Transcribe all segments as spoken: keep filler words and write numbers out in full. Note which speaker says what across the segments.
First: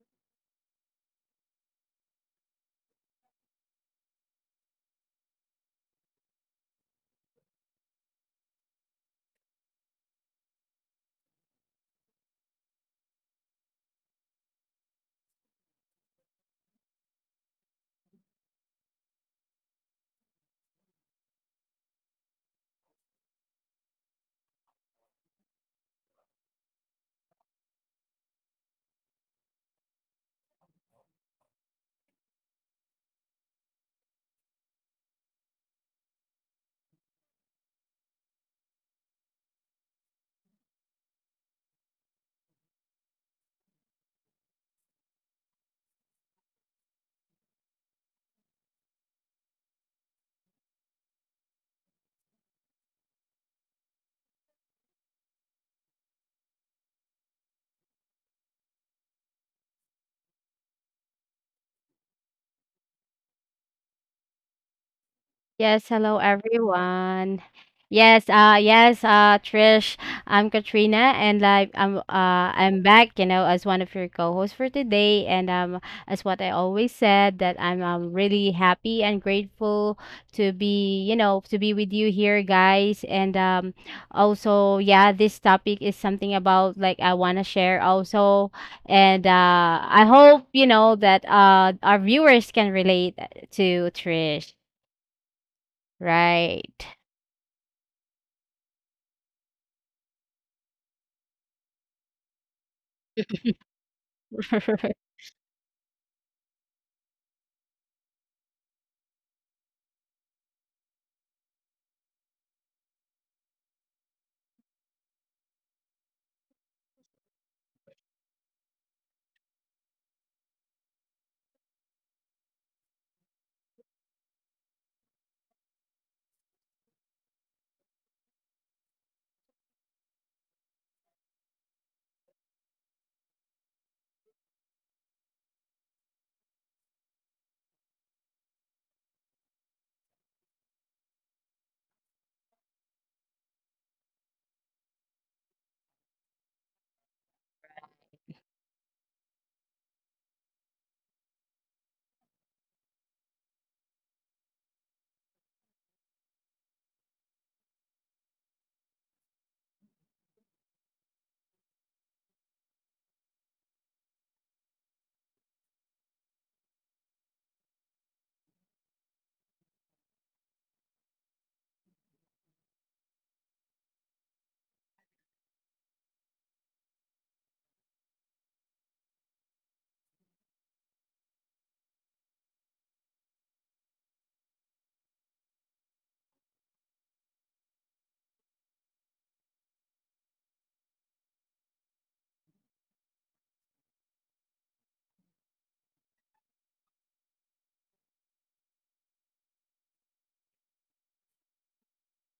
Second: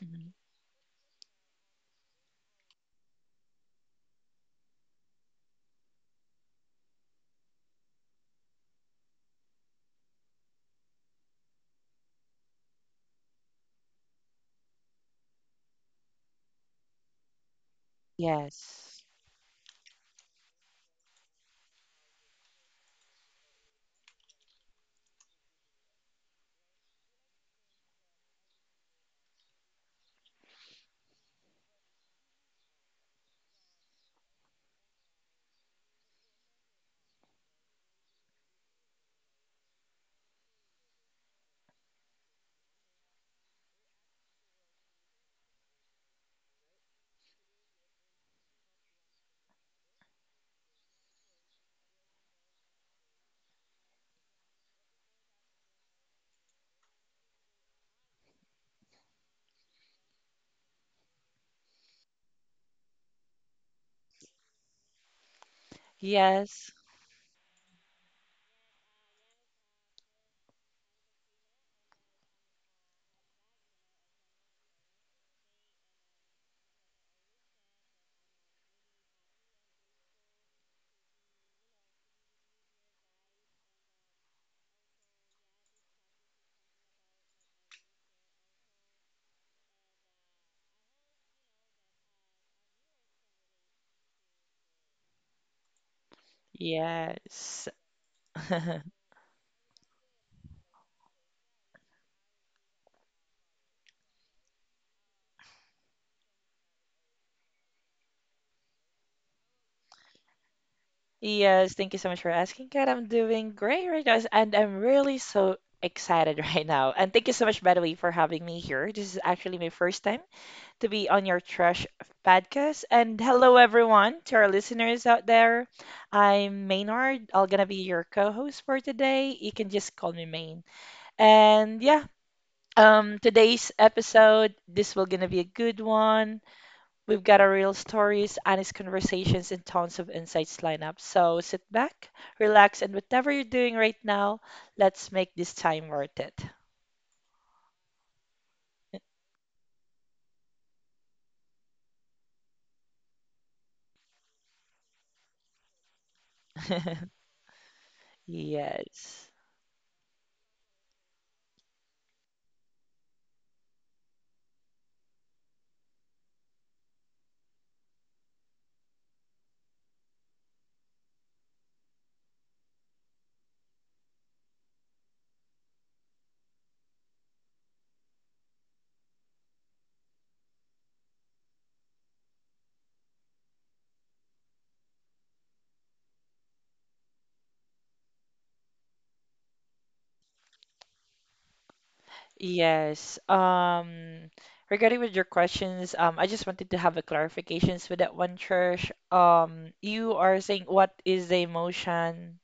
Speaker 1: Mhm. Yes.
Speaker 2: Yes, hello
Speaker 1: Yes.
Speaker 2: everyone. Yes, uh yes, uh Trish, I'm Katrina, and like I'm uh I'm back, you know, as one of your co-hosts for today. And um as what I always said, that I'm um really happy and grateful to be, you know, to be with you here, guys. And um also yeah, this topic is something about like I want to share also and uh I hope, you know, that uh our viewers can relate to Trish. Right.
Speaker 1: Yes. Yes, thank you so much for asking, Kat. I'm doing great right now, and I'm really so excited right now. And thank you so much, by the way, for having me here. This is actually my first time to be on your Trash podcast. And hello, everyone, to our listeners out there. I'm Maynard. I'm gonna be your co-host for today. You can just call me Main. And yeah, um, today's episode, this will gonna be a good one. We've got our real stories, honest conversations, and tons of insights lined up. So sit back, relax, and whatever you're doing right now, let's make this time worth it. Yes. Yes. Um, regarding with your questions, um, I just wanted to have a clarifications with that one, Trish. Um, you are saying what is the emotion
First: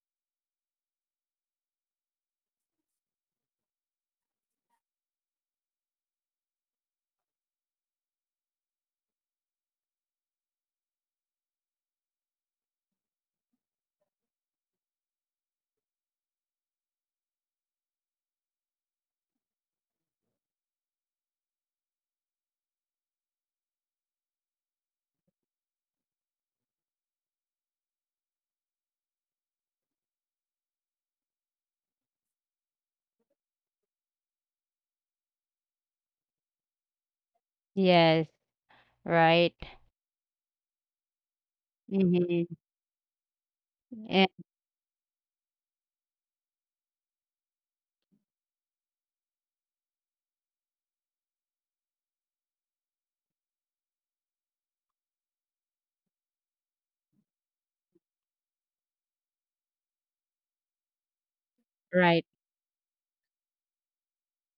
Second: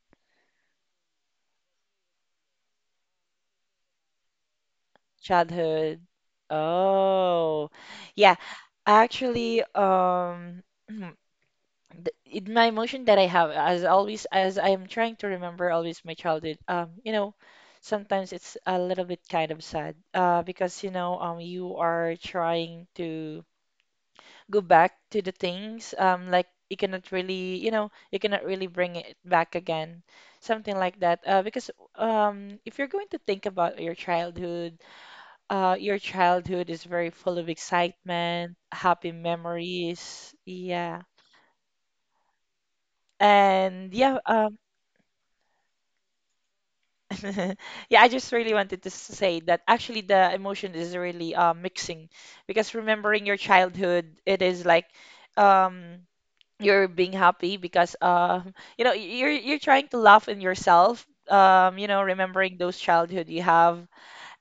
Speaker 1: childhood? Oh, yeah. Actually, um, th- it, my emotion that I have as always as I am trying to remember always my childhood, um you know sometimes it's a little bit kind of sad, uh because you know um you are trying to go back to the things, um like you cannot really, you know you cannot really bring it back again, something like that, uh because um if you're going to think about your childhood, uh your childhood is very full of
Speaker 2: Yes,
Speaker 1: excitement, happy
Speaker 2: right.
Speaker 1: memories, yeah.
Speaker 2: Mhm.
Speaker 1: And yeah,
Speaker 2: Yeah,
Speaker 1: um, Yeah, I just really wanted to s- say that actually the emotion is really uh, mixing, because remembering your childhood, it is like, um, you're being happy because, um, you know y- you're you're trying to laugh in yourself. Um, you know,
Speaker 2: right,
Speaker 1: remembering those childhood you have,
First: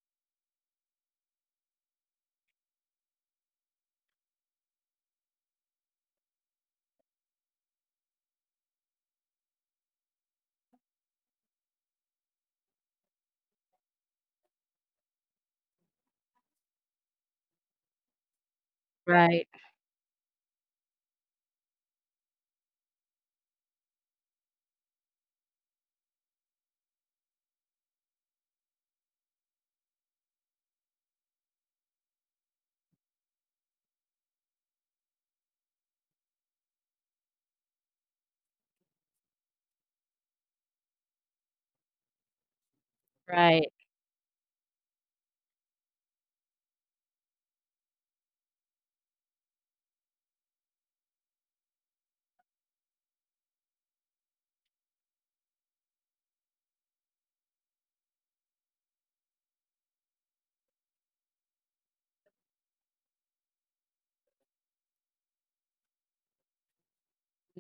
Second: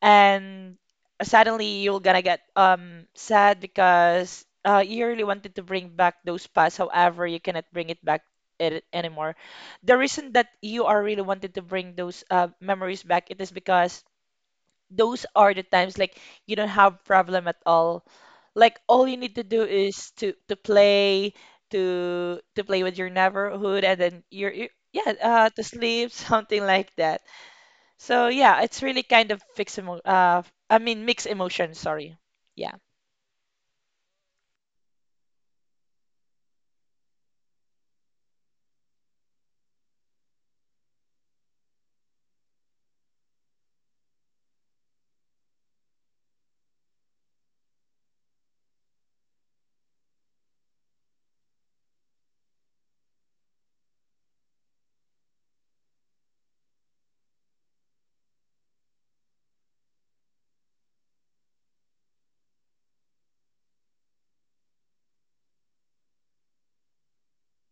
Speaker 1: and suddenly you're gonna get um sad because, uh, you really wanted to bring back those past. However, you cannot bring it back it anymore. The reason that you are really wanted to bring those, uh, memories back, it is because those are the times like you don't have problem at all. Like all you need to
Speaker 2: right,
Speaker 1: do is to to play, to to play with your neighborhood, and then you're, you yeah uh, to sleep, something like that. So yeah, it's really kind of fixed emo uh I mean mixed emotions, sorry. Yeah.
Speaker 2: right.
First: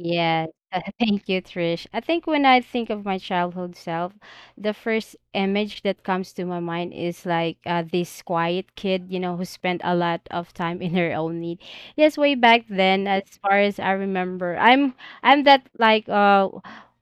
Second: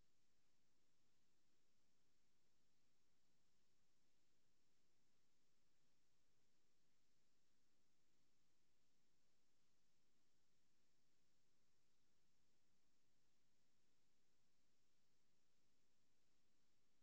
Speaker 2: Yes, thank you, Trish. I think when I think of my childhood self, the first image that comes to my mind is like uh, this quiet kid, you know, who spent a lot of time in her own need. Yes, way back then, as far as I remember, I'm I'm that like uh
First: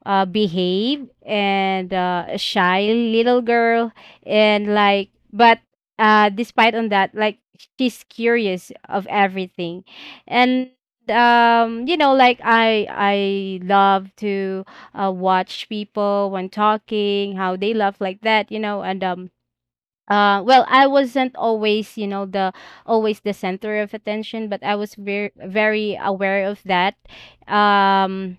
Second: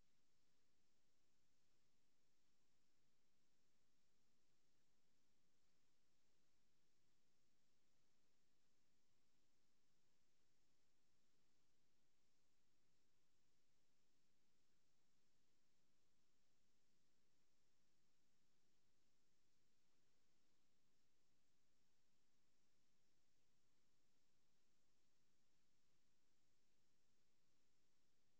Speaker 2: uh behave and uh shy little girl, and like but uh despite on that, like she's curious of everything. And um you know, like i i love to uh, watch people when talking, how they love like that, you know. And um uh well, I wasn't always, you know, the always the center of attention, but I was very, very aware of that. Um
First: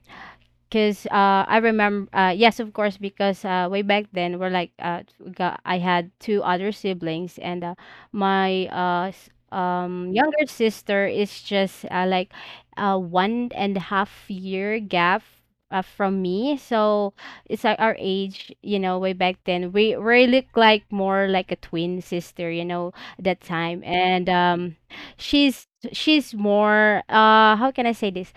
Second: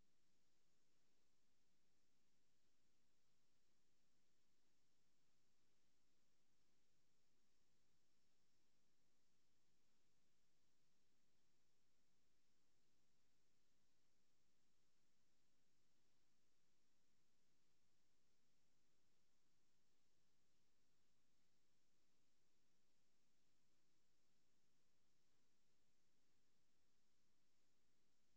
Speaker 2: Cause uh, I remember, uh, yes, of course, because uh, way back then we're like, uh, we got, I had two other siblings, and uh, my uh, s- um, younger sister is just uh, like uh, one and a half year gap uh, from me. So it's like our age, you know, way back then we we look like more like a twin sister, you know, that time. And um, she's she's more, uh, how can I say this?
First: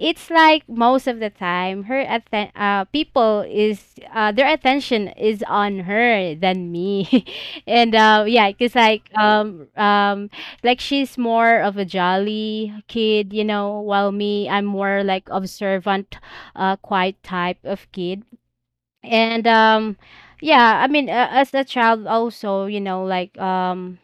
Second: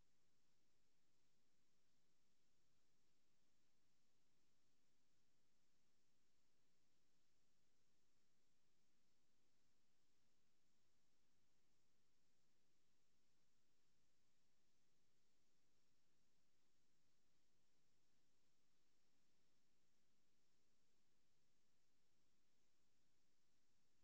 Speaker 2: It's like most of the time her atten- uh, people is, uh, their attention is on her than me, and uh, yeah, because like um um like she's more of a jolly kid, you know, while me, I'm more like observant, uh quiet type of kid. And um yeah i mean uh, as a child also, you know, like um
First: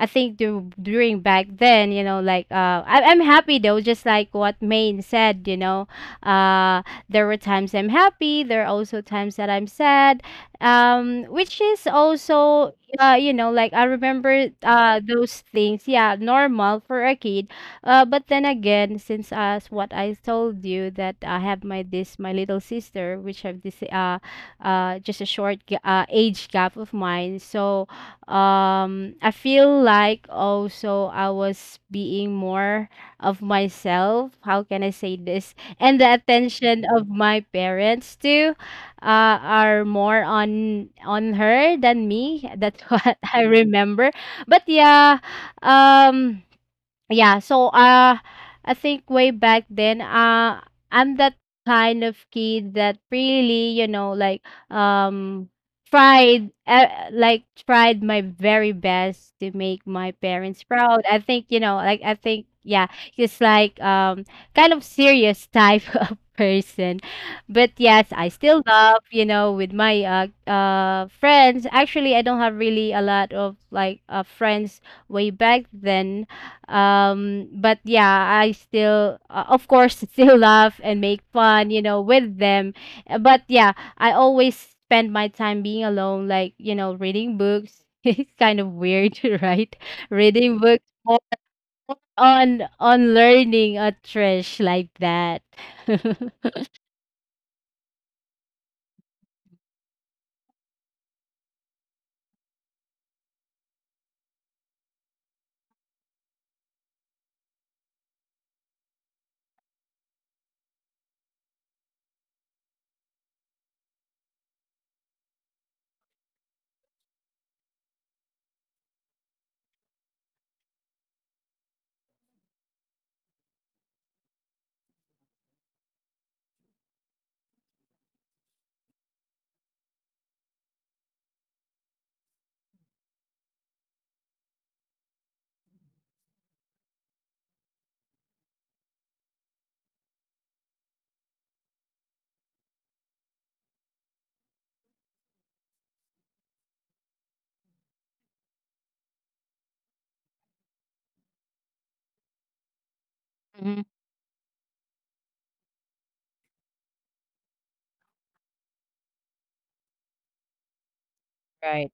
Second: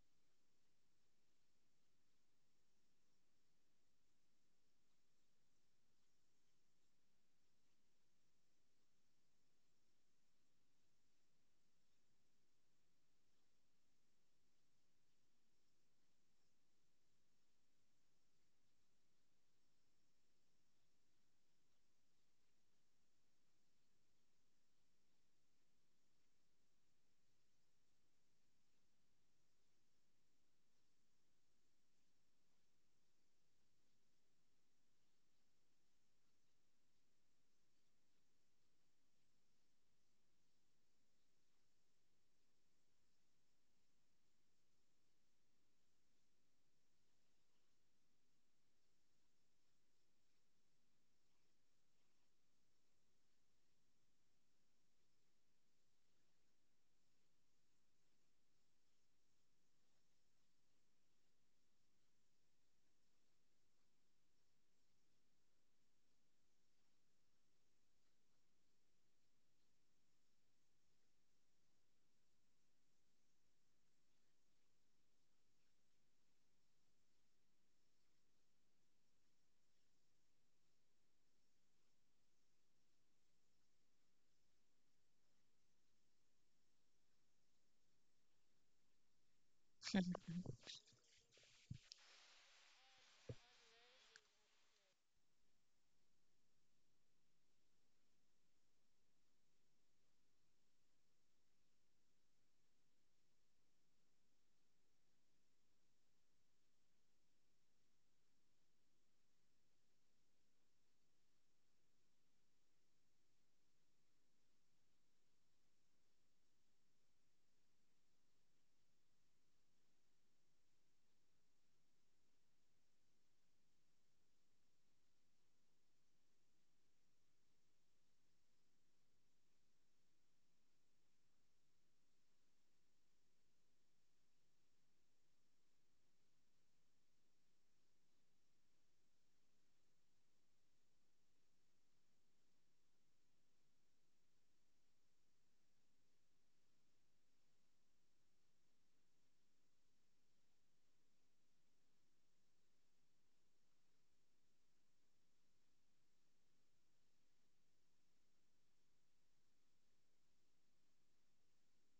Speaker 2: I think du- during back then, you know, like uh, I- I'm happy, though, just like what Maine said, you know. uh, there were times I'm happy, there are also times that I'm sad, um, which is also, uh, you know, like I remember uh, those things. Yeah, normal for a kid. Uh, but then again, since as what I told you, that I have my this my little sister, which have this uh, uh, just a short ga- uh, age gap of mine. So um I feel like also I was being more of myself, how can I say this? And the attention of my parents too, uh, are more on on her than me, that's what I remember. But yeah. um yeah, so uh I think way back then uh I'm that kind of kid that really, you know, like um tried, uh, like tried my very best to make my parents proud. I think, you know, like I think, yeah, it's like um kind of serious type of person. But yes, I still love, you know, with my uh uh friends. Actually, I don't have really a lot of like uh friends way back then, um, but yeah, I still, uh, of course, still laugh and make fun, you know, with them. Uh, But yeah, I always spend my time being alone, like, you know, reading books. It's kind of weird, right? Reading books or on on learning a trash like that. Hmm. Right.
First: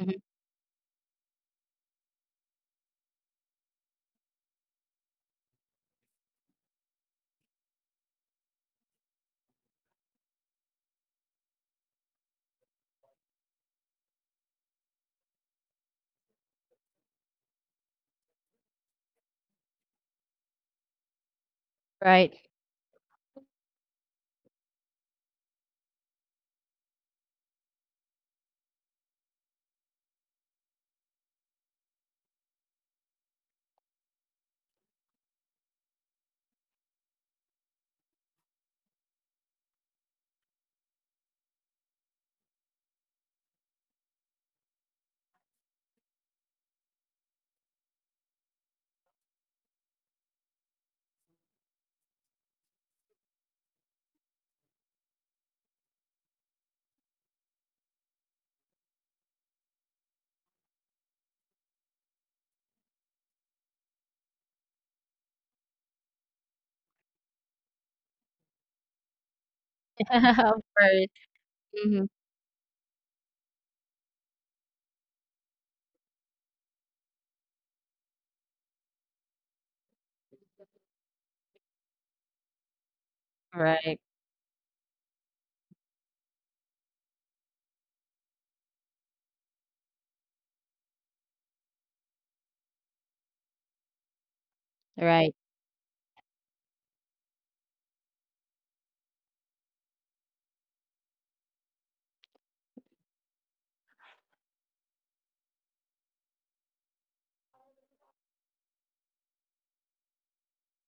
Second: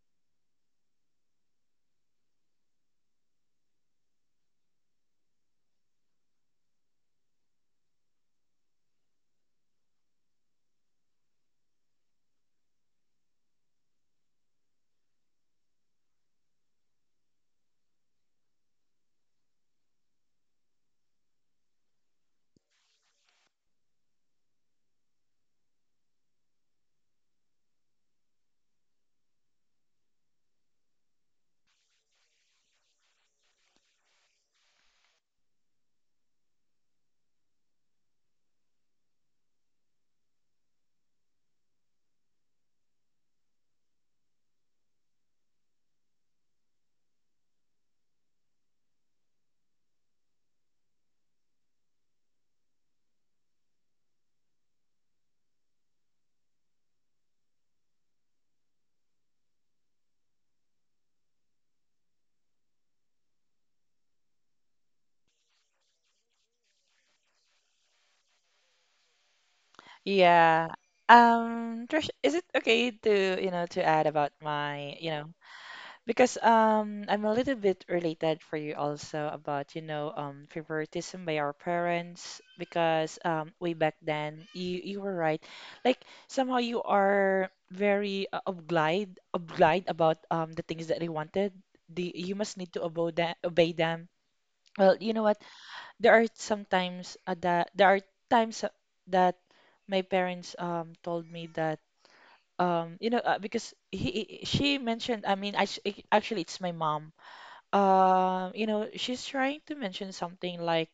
Speaker 2: Hmm. Right. Of
Speaker 1: Yeah.
Speaker 2: course.
Speaker 1: Um,
Speaker 2: Hmm.
Speaker 1: Trish, is it okay to, you know, to add about my, you know, because um I'm a little bit related for you also about, you know, um favoritism by our parents, because um way back
Speaker 2: Right.
Speaker 1: then you you were right. Like somehow you are very uh, obliged obliged about um the things that they wanted. The you must need to obey them, obey them. Well, you know
Speaker 2: Right.
Speaker 1: what? There are sometimes, uh, that there are times uh, that my parents um told me that, um you know, uh, because he he- she mentioned, I mean I s- ac- actually it's my mom, um you know she's trying to mention something like,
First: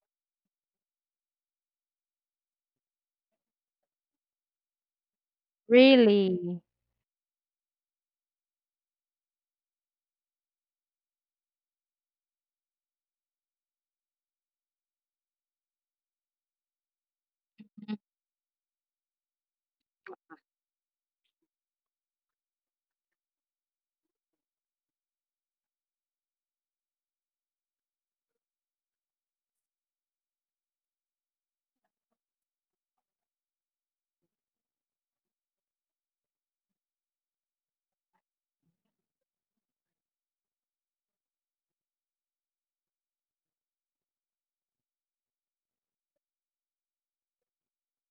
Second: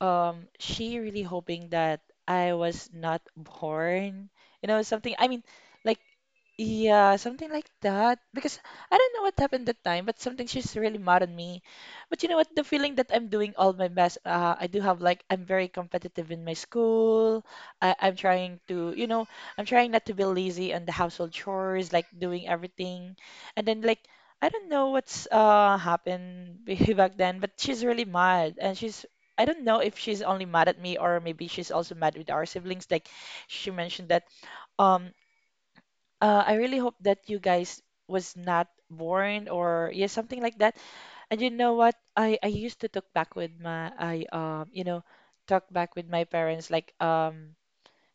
Speaker 1: um she really hoping that I was not born, you know, something I mean like,
Speaker 2: Really?
Speaker 1: yeah, something like that. Because I don't know what happened that time, but something she's really mad at me. But you know what? The feeling that I'm doing all my best. Uh, I do have like I'm very competitive in my school. I,
Speaker 2: Mhm.
Speaker 1: I'm trying to, you know, I'm trying not to be lazy on the household chores, like doing everything. And then like I don't know what's uh happened b- back then, but she's really mad, and she's. I don't know if she's only mad at me or maybe she's also mad with our siblings. Like she mentioned that. um uh, I really hope that you guys was not born, or yeah, something like that. And you know what? I I used to talk back with my I um you know talk back with my parents like, um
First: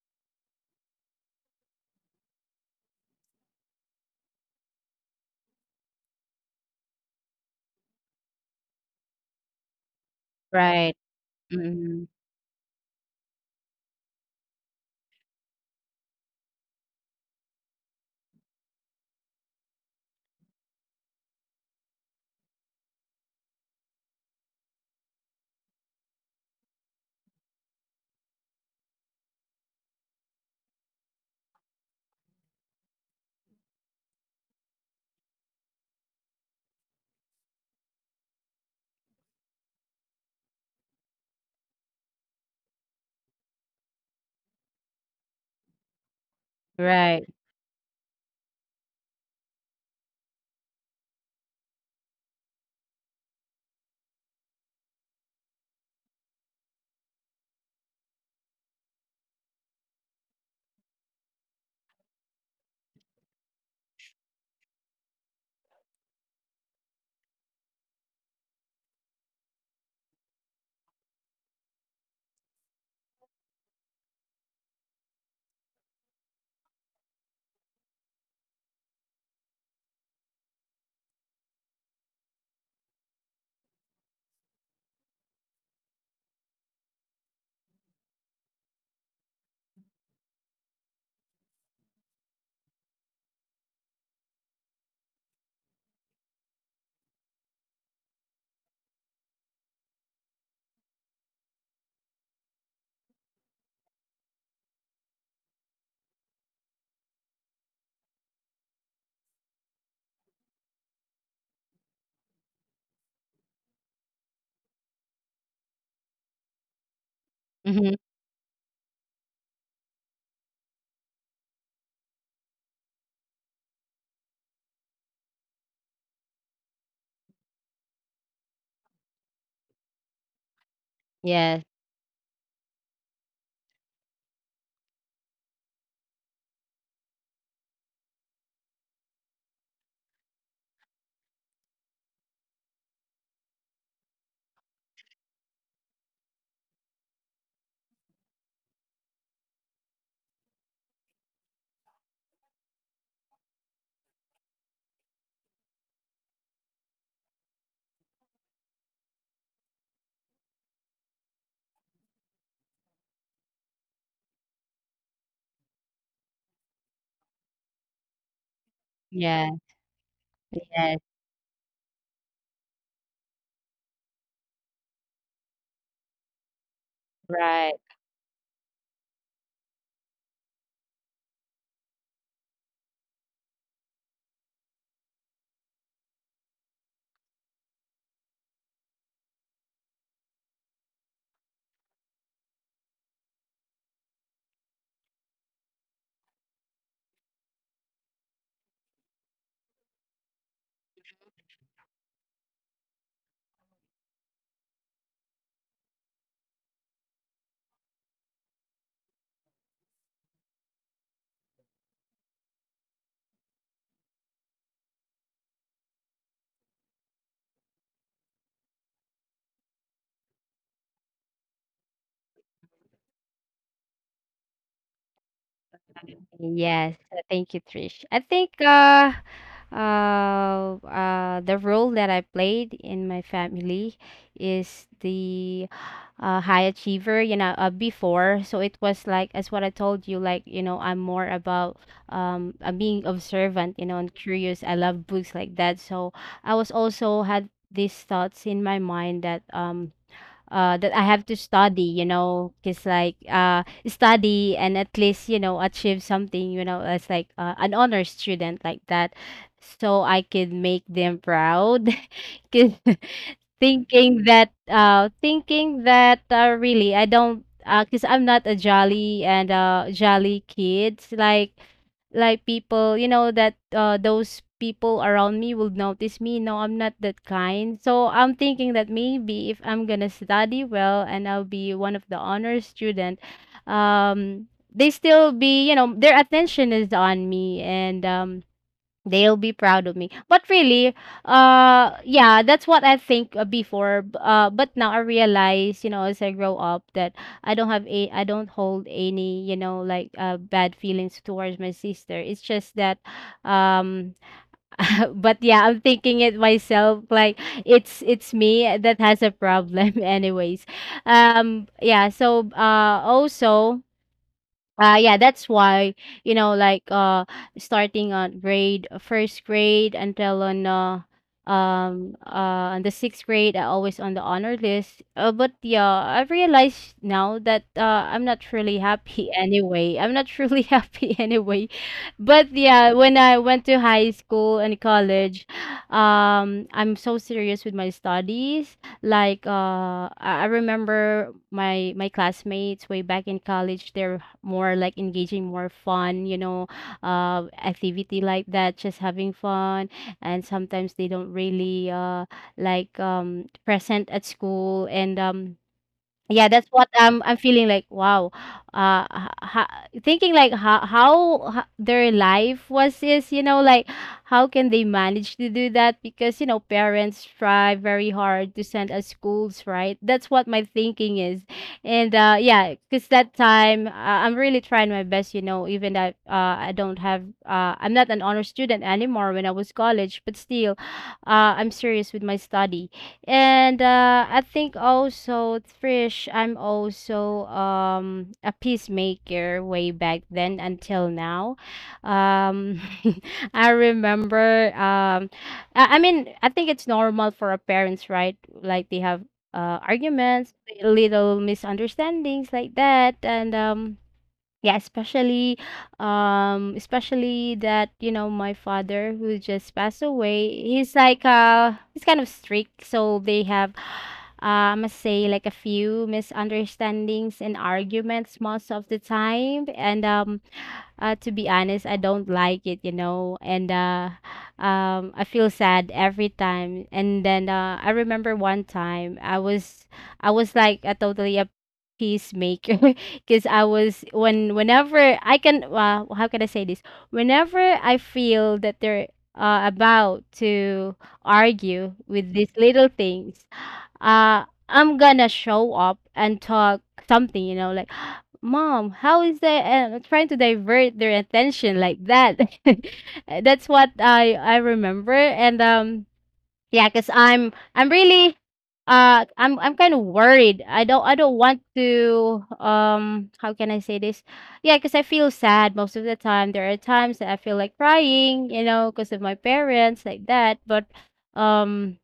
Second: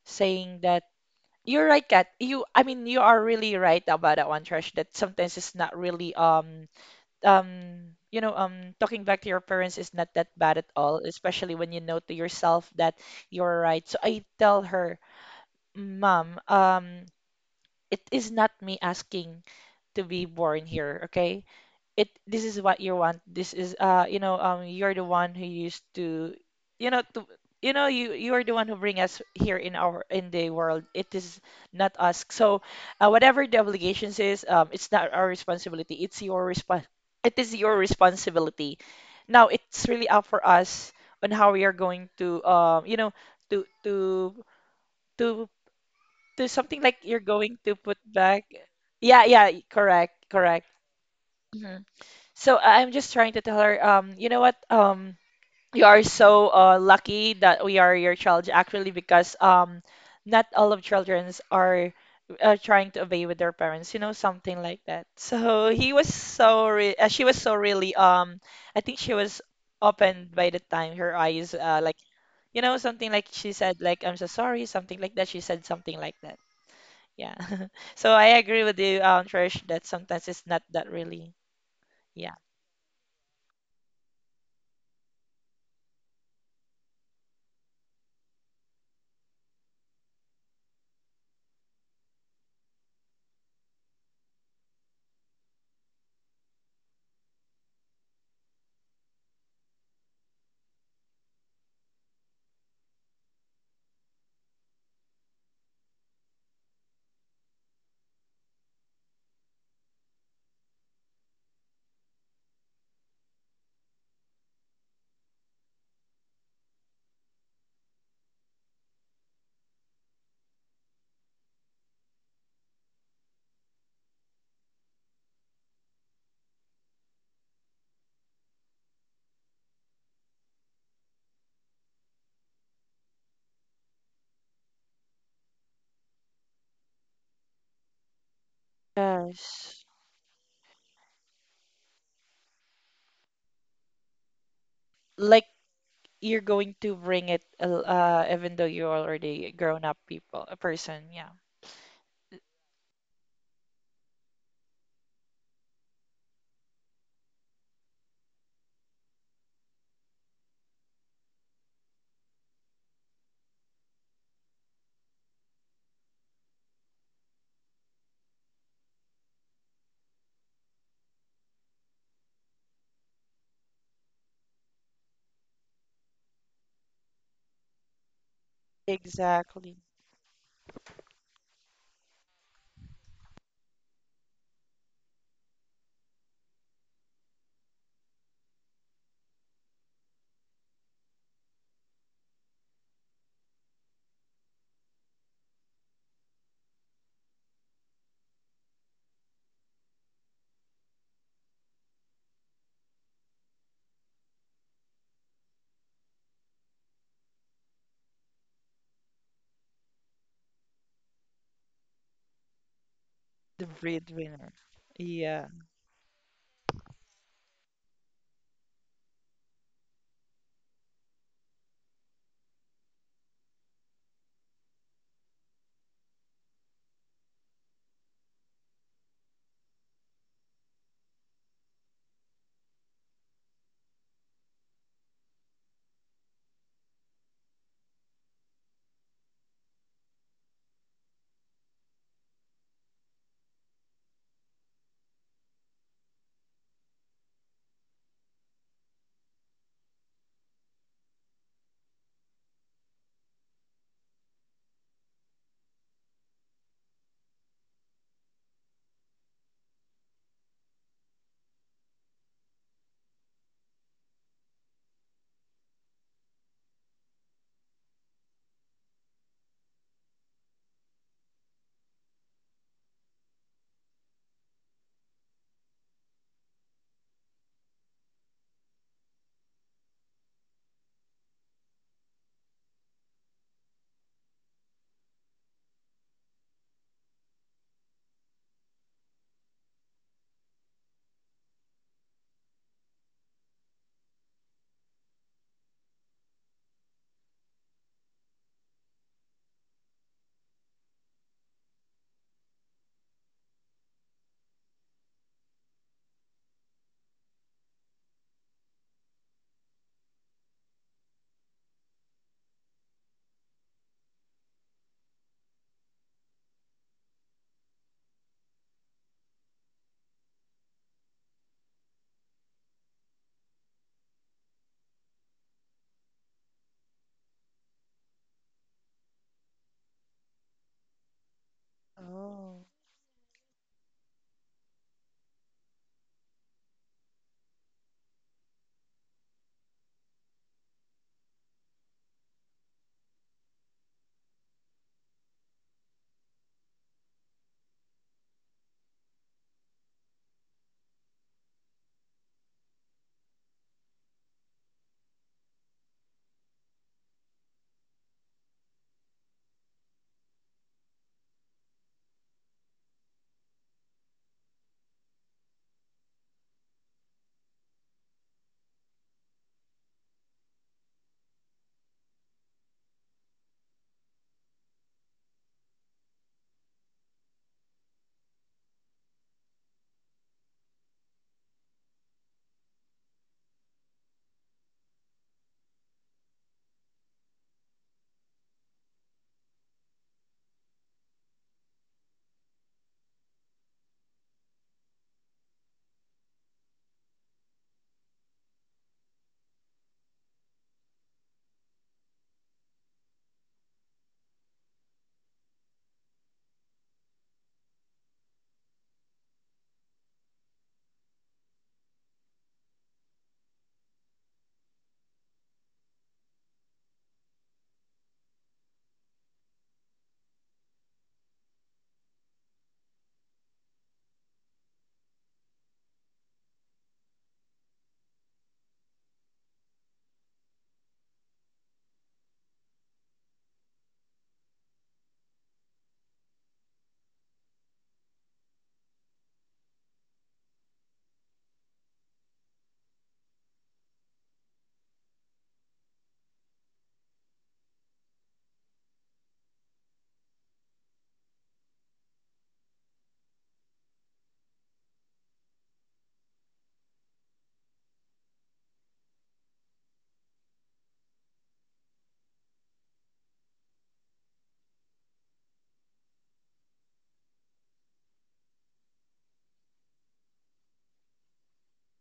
Speaker 1: saying that you're right, Kat. You I mean you are really right about that one, Trash. That sometimes it's not really, um um you know, um talking back to your parents is not that bad at
Speaker 2: Right.
Speaker 1: all, especially when you
Speaker 2: Hmm.
Speaker 1: know to yourself that you're right. So I tell her, Mom, um. It is not me asking to be born here, okay? It this is what you want, this is, uh you know, um you're the one who used to, you know, to, you know, you you are the one who bring us here in our in the world, it is not us. So, uh, whatever the obligations is, um it's not our responsibility, it's your response it is your responsibility, now it's really up for us on how we are going to, um you know, to to to to something like you're
Speaker 2: Right.
Speaker 1: going to put back, yeah, yeah, correct, correct. so I- I'm just trying to tell her, um, you know what? Um, you are so, uh, lucky that we are your child, actually, because, um, not all of childrens are, uh, trying to obey with their parents, you know, something like that. So he was so, re uh, she was so really, um, I think she was opened by the time her eyes, uh, like, you know, something like she said, like, I'm so sorry, something like that. She said something like that. Yeah. So I agree with you, um, Trish, that sometimes it's not that really. Yeah.
Speaker 2: Hmm. Yes.
Speaker 1: Yes. Like you're going to bring it, uh, uh, even though you're already a grown up people a person, yeah,
Speaker 2: Yes, yes, right.
Speaker 1: exactly, the breadwinner, yeah.
Speaker 2: Yes, uh, thank you, Trish. I think uh uh uh the role that I played in my family is the uh high achiever, you know, uh, before. So it was like, as what I told you, like, you know, I'm more about um I'm being observant, you know, and curious. I love books like that. So I was also had these thoughts in my mind that um uh, that I have to study, you know, because like uh, study and at least, you know, achieve something, you know, as like uh, an honor student like that, so I could make them proud. 'Cause thinking that uh, thinking that, uh, really I don't, uh because I'm not a jolly and, uh, jolly kids like, like people, you know, that, uh, those people around me will notice me. No, I'm not that kind. So I'm thinking that maybe if I'm gonna study well and I'll be one of the honor student, um they still be, you know, their attention is on me, and um they'll be proud of me. But really, uh, yeah, that's what I think uh, before. B- Uh, but now I realize, you know, as I grow up, that I don't have a, I don't hold any, you know, like uh, bad feelings towards my sister. It's just that, um, but yeah, I'm thinking it myself. Like, it's it's me that has a problem, anyways. Um, yeah. So, uh, also uh, yeah, that's why, you know, like uh starting on grade first grade until on uh um uh on the sixth grade, I always on the honor list. Uh, but yeah, I've realized now that uh I'm not really happy anyway. I'm not really happy anyway. But
Speaker 1: Oh
Speaker 2: yeah, when I went to high school and college, um I'm so serious with my studies. Like, uh I I remember my my classmates way back in college, they're more like engaging, more fun, you know, uh, activity like that, just having fun. And sometimes they don't really, uh, like um, present at school, and um, yeah, that's what I'm I'm feeling like, wow. Uh ha, ha- thinking like how how ha, their life was is, you know, like, how can they manage to do that? Because, you know, parents try very hard to send us schools, right? That's what my thinking is. And uh yeah, cuz that time, uh, I'm really trying my best, you know, even that uh I don't have uh I'm not an honor student anymore when I was college, but still, uh I'm serious with my study. And uh, I think also, Trish, I'm also um a peacemaker way back then until now. Um, I remember. Um, I, I mean, I think it's normal for our parents, right? Like they have uh arguments, little misunderstandings like that. And um yeah, especially um especially that, you know, my father, who just passed away, he's like uh he's kind of strict, so they have, uh, I must say, like a few misunderstandings and arguments most of the time. And um uh, to be honest, I don't like it, you know, and, uh, um, I feel sad every time. And then uh, I remember one time I was, I was like a totally a peacemaker because I was, when whenever I can, uh, how can I say this? Whenever I feel that they're, uh, about to argue with these little things, uh, I'm gonna show up and talk something, you know, like, Mom, how is they, uh, trying to divert their attention like that? That's what I I remember. And um, yeah, because I'm I'm really, uh I'm I'm kind of worried. I don't I don't want to, um how can I say this? Yeah, because I feel sad most of the time. There are times that I feel like crying, you know, because of my parents like that. But um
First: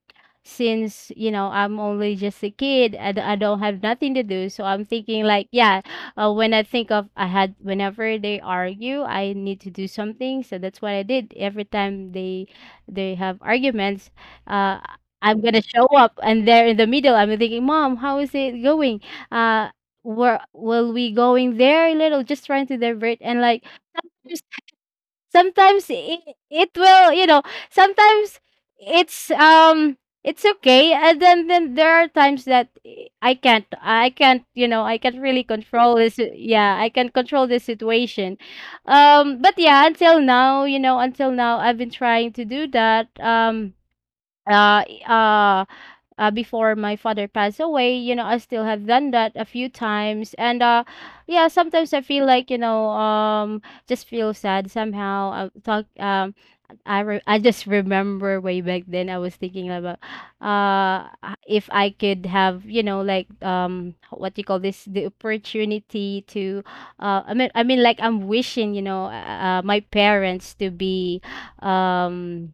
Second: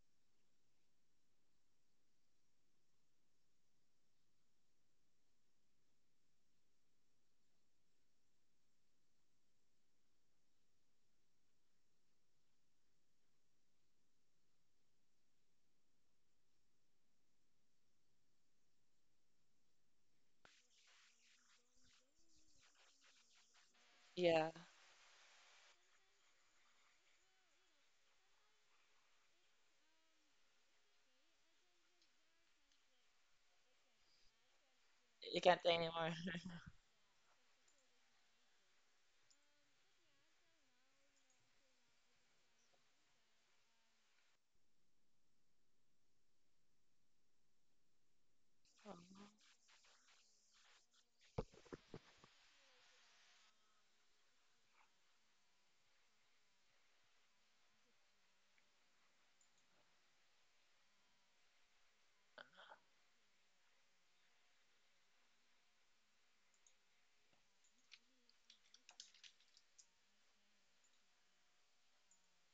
Speaker 2: since, you know, I'm only just a kid, I, d- I don't have nothing to do. So I'm thinking like, yeah, uh, when I think of I had whenever they argue, I need to do something. So that's what I did every time they they have arguments. uh, I'm gonna show up, and there in the middle, I'm thinking, "Mom, how is it going? Uh, where will we going there?" Little, just trying to divert. And like, sometimes,
Speaker 1: yeah,
Speaker 2: sometimes it, it will, you know, sometimes it's um it's okay, and then then there are times that I can't, I can't, you know, I can't
Speaker 1: you
Speaker 2: really
Speaker 1: can't play
Speaker 2: control
Speaker 1: anymore.
Speaker 2: this. Yeah, I can't control this situation. Um, but yeah, until now, you know, until now, I've been trying to do that. Um uh i- uh uh Before my father passed away, you know, I still have done that a few times. And uh yeah, sometimes I feel like, you know, um just feel sad somehow. I talk, um I re- I just remember way back then I was thinking about uh uh, if I could have, you know, like um what you call this, the opportunity to, uh I mean I mean like, I'm wishing, you know, uh, uh, my parents to be, um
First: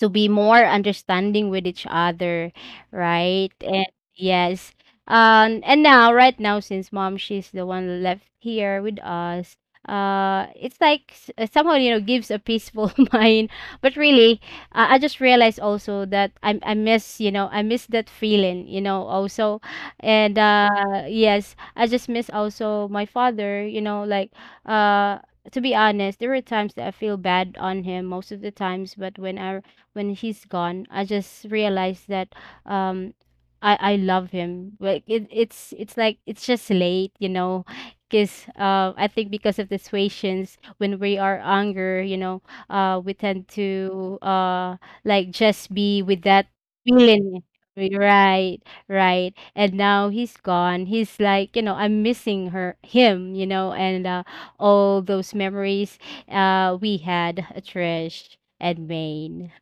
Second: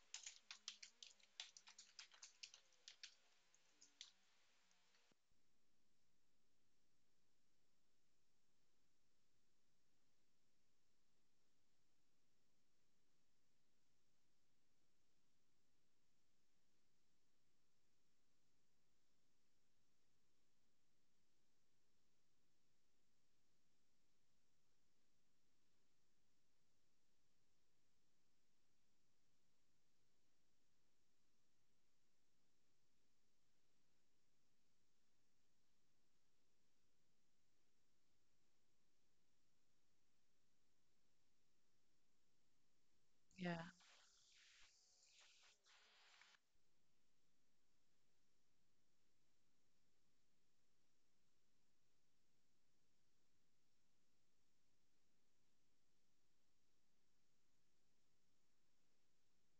Speaker 2: to be more understanding with each other, right? And yes. Um and now right now, since mom, she's the one left here with us, uh it's like s- uh, somehow, you know gives a peaceful mind. But really, uh, I just realized also that I I miss, you know, I miss that feeling, you know, also. And uh yes, I just miss also my father, you know, like uh to be honest, there were times that I feel bad on him most of the times, but when I when he's gone, I just realized that um I I love him. Like it, it's it's like it's just late, you know. Because uh, I think because of the situations when we are younger, you know, uh, we tend
Speaker 1: Yeah.
Speaker 2: to uh, like just be with that feeling. Right, right. And now he's gone. He's like, you know, I'm missing her, him, you know, and uh, all those memories uh, we had, uh, Trish and Maine.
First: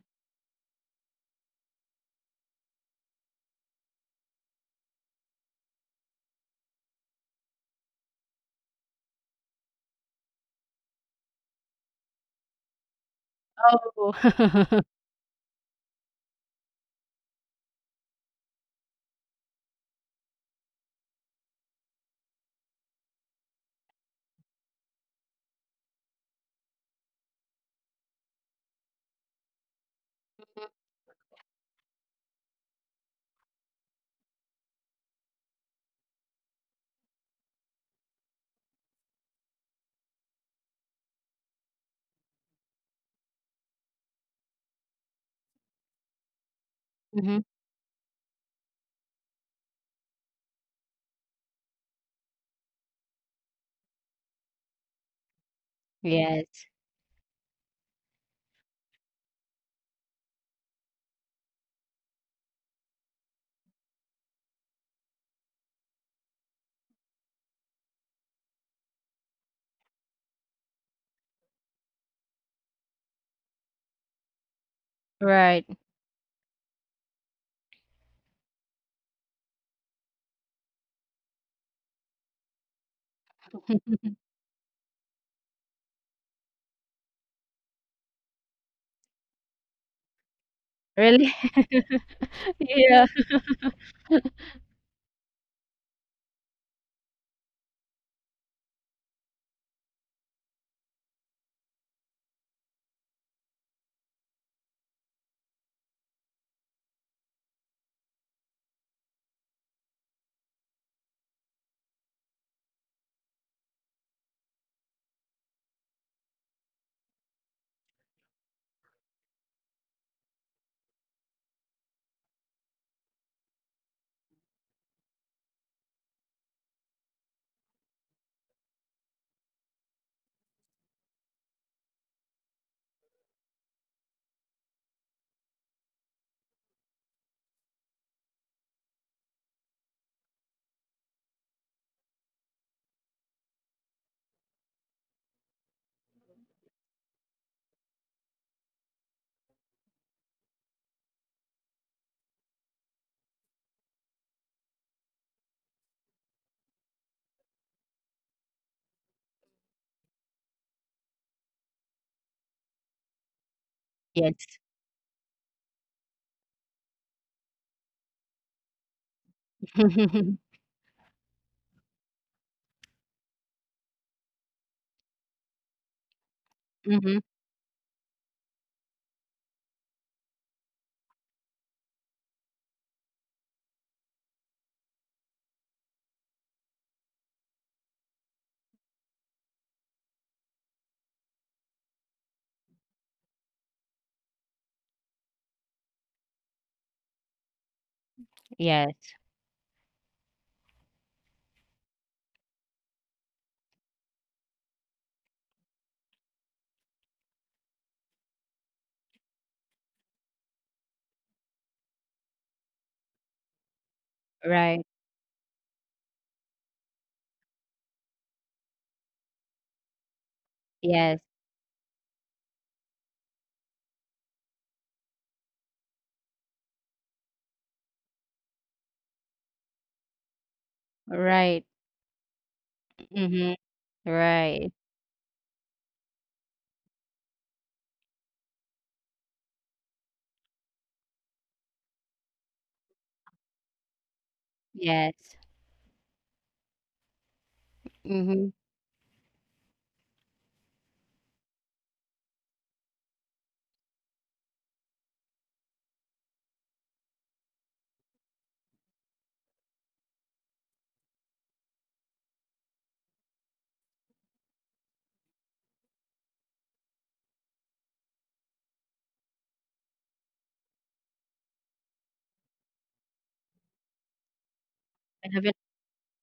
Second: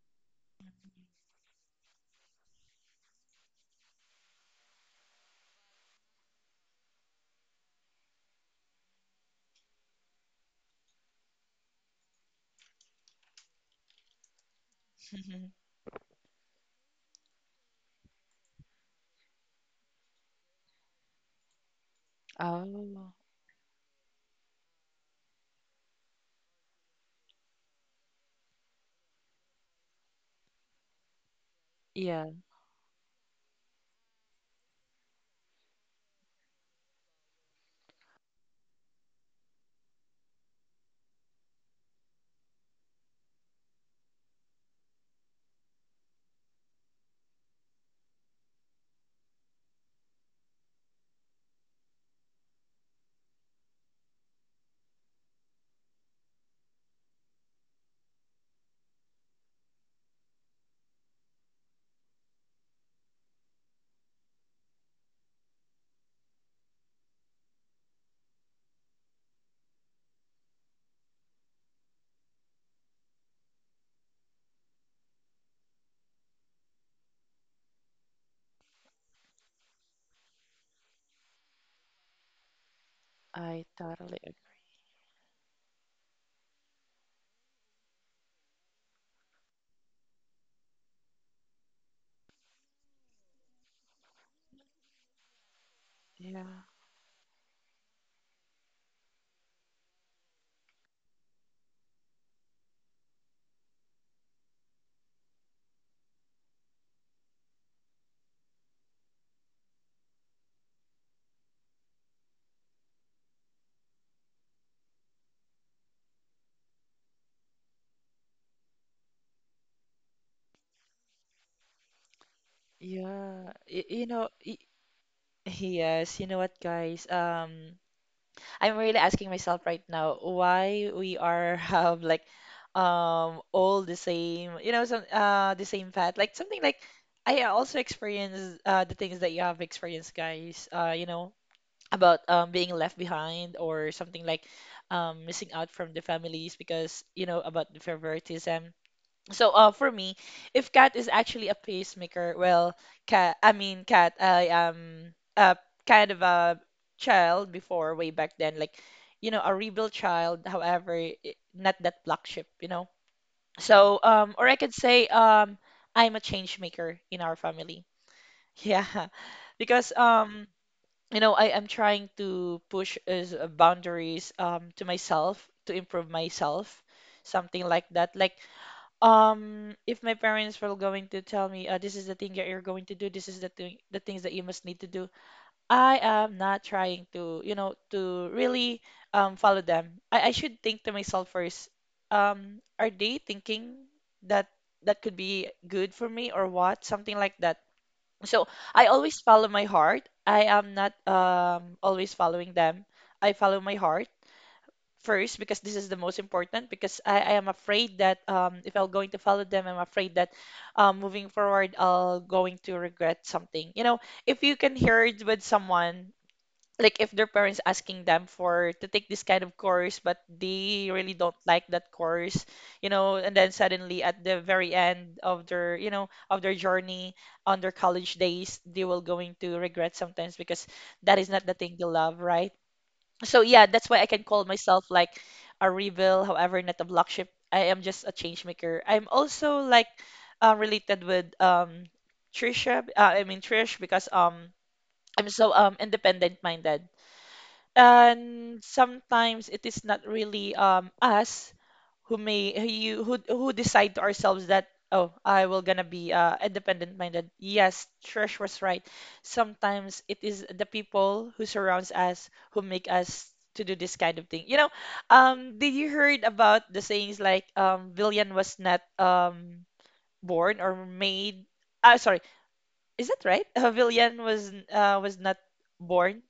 Speaker 2: Oh.
Speaker 1: Oh yeah,
Speaker 2: Mhm. Yes. Right.
Speaker 1: I totally agree.
Speaker 2: Really? Yeah.
Speaker 1: Yeah. Yeah. Y- you know y- yes, you know what guys, um I'm really asking myself right now why we are have like, um all the same, you know, some uh the same path, like something like I also experience uh the things that you have experienced, guys. Uh, you know, about um being left behind or something like um missing out from the families, because you know about the favoritism. So, uh, for me, if cat is actually a pacemaker, well, cat, I mean, cat, I am a kind of a child before, way back then, like, you know, a rebel child, however, i- not that black sheep, you know? So, um, or
Speaker 2: Yes.
Speaker 1: I could say, um, I'm a change maker in our family. Yeah, because, um, you know, I am trying to push is uh, boundaries, um, to myself, to improve myself,
Speaker 2: Mhm.
Speaker 1: something like that. Like, um, if my parents were going to tell me, uh, this is the thing that you're going to do, this is the thing, the things that you must need to do, I am not trying to, you know, to really um follow them. I, I should think to myself first, um, are they thinking that that could be good for me or what? Something like that. So I
Speaker 2: Yes.
Speaker 1: always follow my heart. I am not um always following them. I follow my heart first because this is the most important, because I, I am afraid that, um, if I'll going to follow them, I'm afraid that, um, moving forward, I'll going to regret something. You know, if you can
Speaker 2: Right.
Speaker 1: hear it with someone, like if their parents asking them for to take this kind of course, but they really
Speaker 2: Yes.
Speaker 1: don't like that course, you know, and then suddenly at the very end of their, you know, of their journey on their college days, they will going to regret sometimes because that is not the
Speaker 2: Right.
Speaker 1: thing they love, right? So
Speaker 2: Mhm.
Speaker 1: yeah, that's why I can call
Speaker 2: Right.
Speaker 1: myself like a rebel, however, not a block ship. I am just a change maker. I'm also like, uh, related with, um Trisha. b- Uh, I mean Trish, because um I'm
Speaker 2: Yes.
Speaker 1: so um independent minded,
Speaker 2: Mhm.
Speaker 1: and sometimes it is not really um us who may who you who who decide to ourselves that oh I will gonna be uh independent minded. Yes, Trish was right. Sometimes it is the people who surrounds us who make us to do this kind of thing. You know, um, did you heard about the sayings like um villain was not um born or made? Ah, sorry, is that right? A villain was uh was
Speaker 2: I
Speaker 1: not
Speaker 2: haven't.
Speaker 1: born.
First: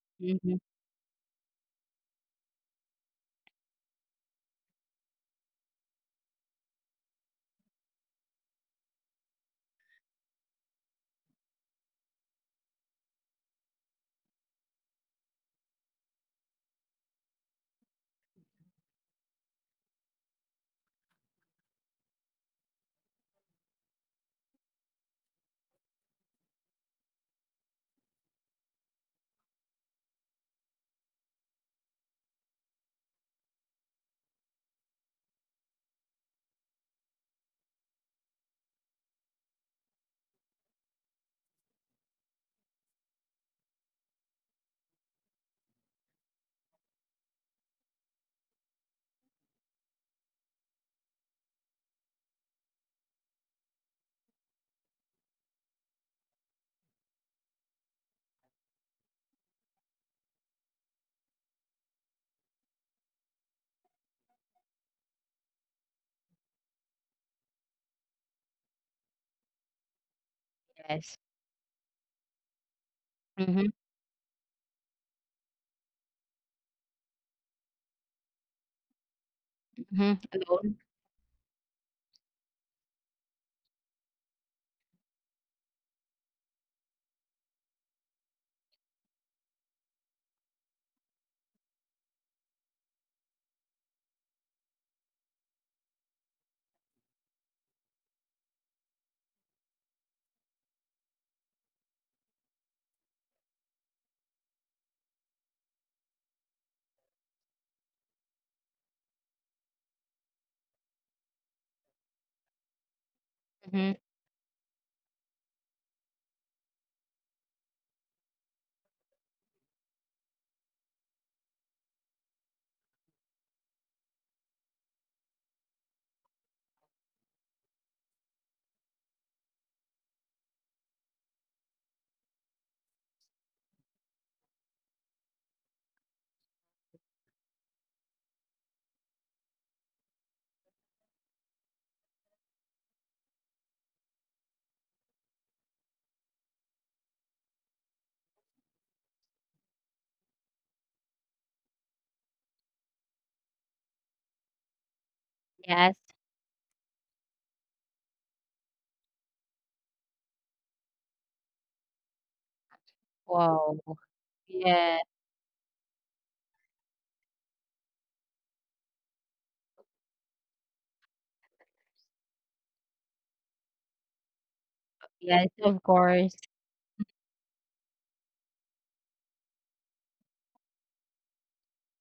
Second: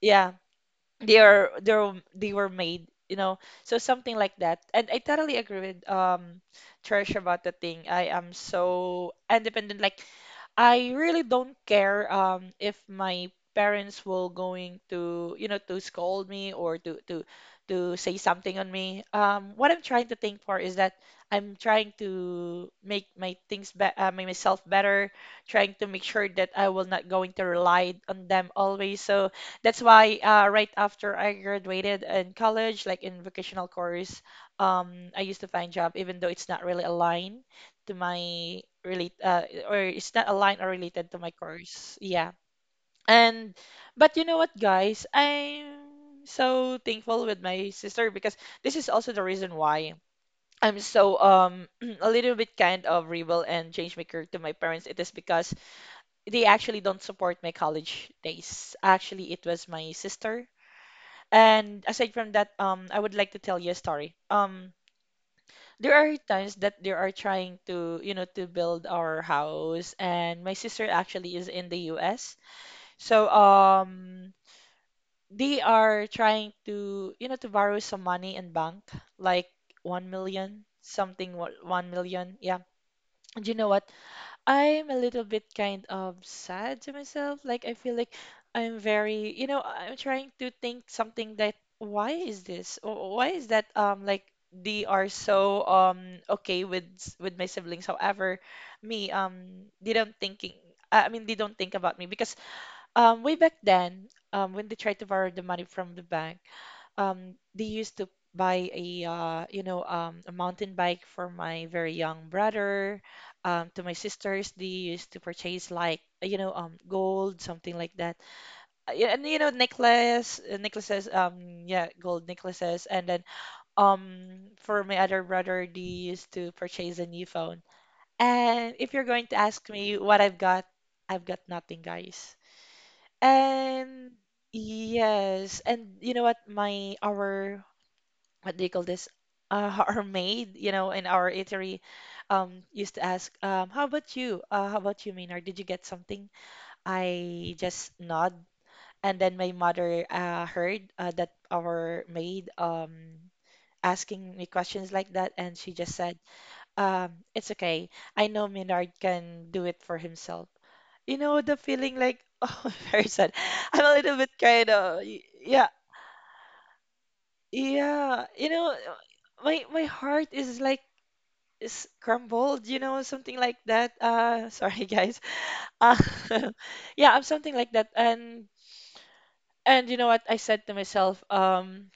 Speaker 1: Yeah,
Speaker 2: Mhm.
Speaker 1: they are they're they were made, you know, so something like that, and I totally agree with, um Trish, about the thing I am so independent. Like I really don't care um if my parents will going to, you know, to scold me or to to to say something on me. Um, what I'm trying to think for is that I'm trying to make my things be, uh, make myself better, trying to make sure that I will not going to rely on them always. So that's why uh, right after I graduated in college, like in vocational course, um, I used to find job even though it's not really aligned to my relate uh, or is not aligned or related to my course. Yeah. And but you know what, guys? I'm so thankful with my sister because this is also the reason why I'm so um a little bit kind of rebel and change maker to my parents. It is because they actually don't support my college days. Actually, it was my sister. And aside from that, um, I would like to tell you a story. Um, there are times that they are trying to, you know, to build our house, and my sister
Speaker 2: Yes.
Speaker 1: actually is in the U S. So,
Speaker 2: Mhm.
Speaker 1: um, they are trying to, you know, to borrow some money in bank, like one
Speaker 2: Mhm.
Speaker 1: million,
Speaker 2: Alone.
Speaker 1: something, wa- one million. Yeah. And you know what? I'm a little bit kind of sad to myself. Like I feel like I'm very, you know, I'm trying to think something that why is this? Or why is that, um like they are so um okay with s- with my siblings. However, me, um they don't thinking, I I mean they don't think about me because um way back then, um when they tried to borrow the money from the bank, um they used to buy a uh, you know, um, a mountain bike for my very young brother, um, to my
Speaker 2: Mhm.
Speaker 1: sisters they used to purchase like, you know, um gold something like that. Uh, yeah, and you know, necklace uh, necklaces, um yeah, gold necklaces, and then um for my other brother they used to purchase a new phone. And if you're going to ask me what I've got, I've got nothing, guys. And yes, and you know what? My our what do you call this? Uh, our maid, you know, in our eatery, um, used to ask, um, "How about you? Uh, how about you, Maynard? Did you get something?" I just nod, and then my mother uh, heard uh, that our maid um asking me questions like that, and she just
Speaker 2: Yes.
Speaker 1: said, um, "It's okay. I know Maynard can do it for himself." You know, the feeling like, oh, very sad.
Speaker 2: Wow.
Speaker 1: I'm a little bit kind
Speaker 2: Yeah.
Speaker 1: of, yeah, yeah. You know, my my heart is like scrambled, you know, something like that. Uh, sorry, guys.
Speaker 2: Yes, of
Speaker 1: Uh,
Speaker 2: course.
Speaker 1: yeah, I'm something like that. And and you know what I said to myself? Um,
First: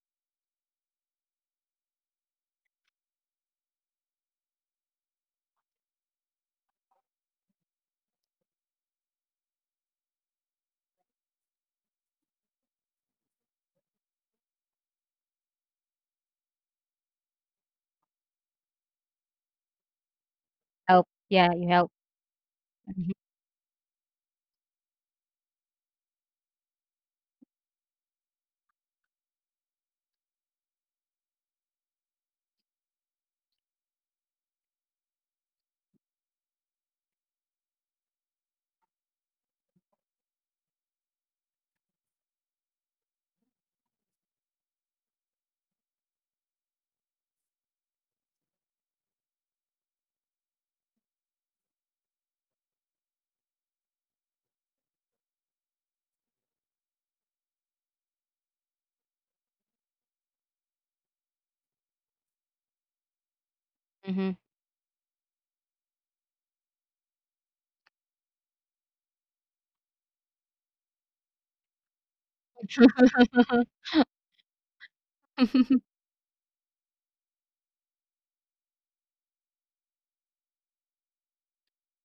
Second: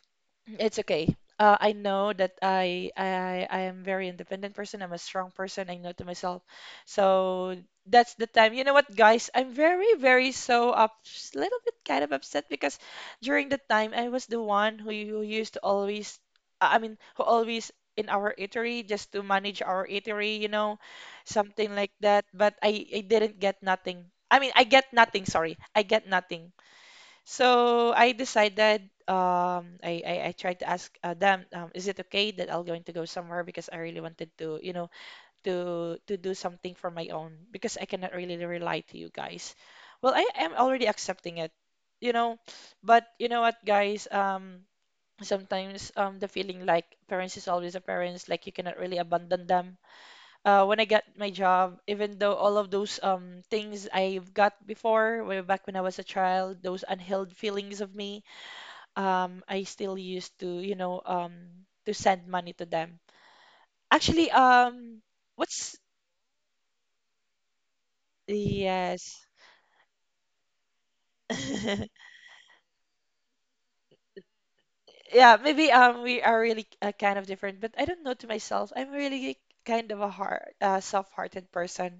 Speaker 1: It's okay. Uh, I know that I, I I am very independent person. I'm a strong person. I know to myself. So that's the time. You know what, guys? I'm very, very so up, little bit kind of upset because during the time I was the one who, who used to always, I I mean, who always in our eatery just to manage our eatery, you know,
Speaker 2: Help. Yeah, you
Speaker 1: something
Speaker 2: help.
Speaker 1: like that. But I, I
Speaker 2: Mhm.
Speaker 1: didn't get nothing. I mean, I get nothing. Sorry, I get nothing. So I decided, um I, I I tried to ask uh, them, um, is it okay that I'm going to go somewhere because I really wanted to, you know, to to do something for my own because I cannot really rely to you guys. Well, I am already accepting it, you know, but you know what, guys, um sometimes um the feeling like parents is always a parents, like you cannot really abandon them. Uh, when I got my job, even though all of those um things I've got before, way back when I was a child, those unhealed feelings of me, um, I still used to, you know, um, to send money to them. Actually,
Speaker 2: Mhm.
Speaker 1: um, what's yes. Yeah, maybe um we are really, uh, kind of different, but I don't know to myself. I'm really kind of a hard, uh, soft-hearted person.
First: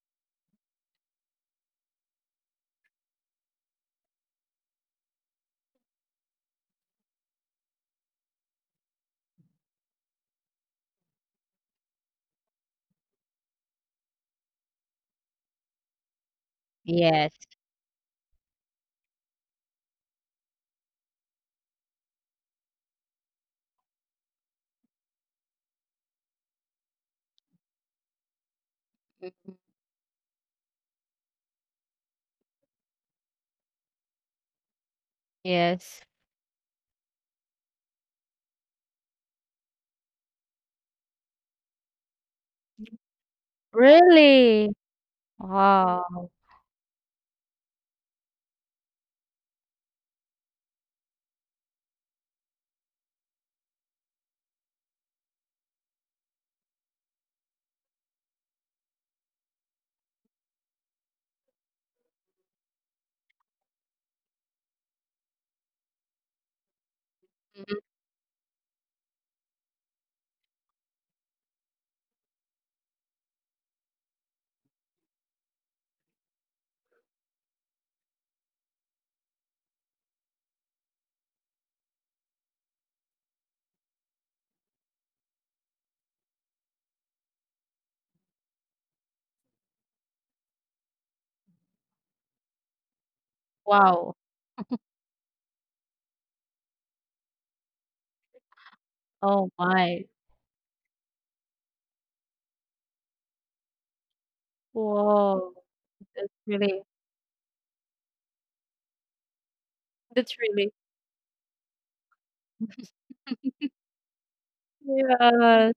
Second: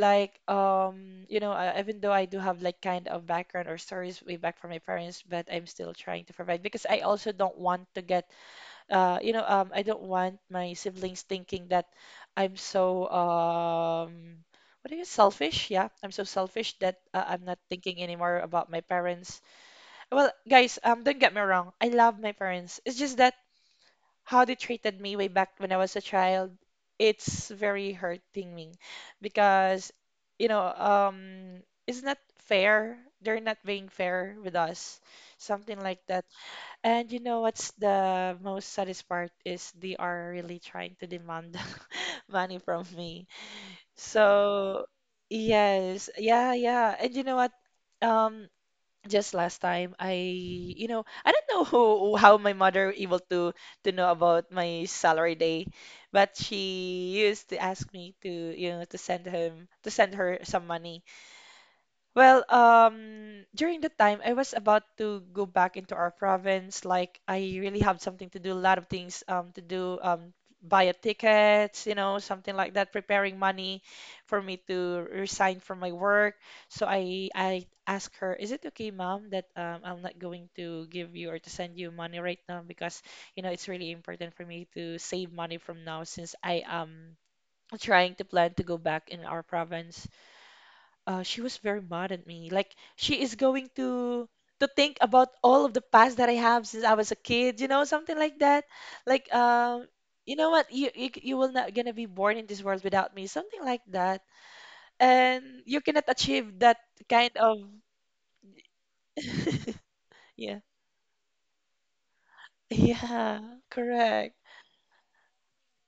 Speaker 1: Like, um you know, uh, even though I do have like kind of background or stories way back from my parents, but I'm still trying to provide because I also don't want to get, uh you know, um I don't want my siblings thinking that I'm so, um what do you, selfish, yeah, I'm so selfish that, uh,
Speaker 2: Yes.
Speaker 1: I'm not thinking anymore about my parents. Well, guys, um don't get me wrong, I love my parents, it's just that how they treated me way back when I was a child, it's very hurting me because, you know, um, it's not fair. They're not being fair with us, something
Speaker 2: Yes.
Speaker 1: like that. And you know what's the most saddest part is they are really trying to demand money from me.
Speaker 2: Really?
Speaker 1: So, yes,
Speaker 2: Wow.
Speaker 1: yeah, yeah. And you know what? Um, just last time I, you know, I don't know who, how my mother able to to know about my salary day, but she used to ask me to, you know, to send him to send her some money. Well, um, during the time I was about to go back into our province, like I really
Speaker 2: Mhm.
Speaker 1: have something to do, a lot of things, um, to do, um, buy a tickets, you know, something like that, preparing money for me to resign from my work. So I I asked her, is it okay, ma'am, that, um, I'm not going to give you or to send you money right now because you know it's really important for me to save money from now since I am trying to plan to go back in our province. Uh, she was very mad at me. Like she is going to
Speaker 2: Wow.
Speaker 1: to think about all of the past that I have since I was a kid, you know, something like that. Like,
Speaker 2: Oh
Speaker 1: um,
Speaker 2: my.
Speaker 1: you know what? You you, you will not gonna be born in this world without me, something like that. And
Speaker 2: Woah.
Speaker 1: you cannot
Speaker 2: That's
Speaker 1: achieve that
Speaker 2: really,
Speaker 1: kind of
Speaker 2: that's
Speaker 1: yeah.
Speaker 2: really.
Speaker 1: Yeah, correct.
Speaker 2: Yes.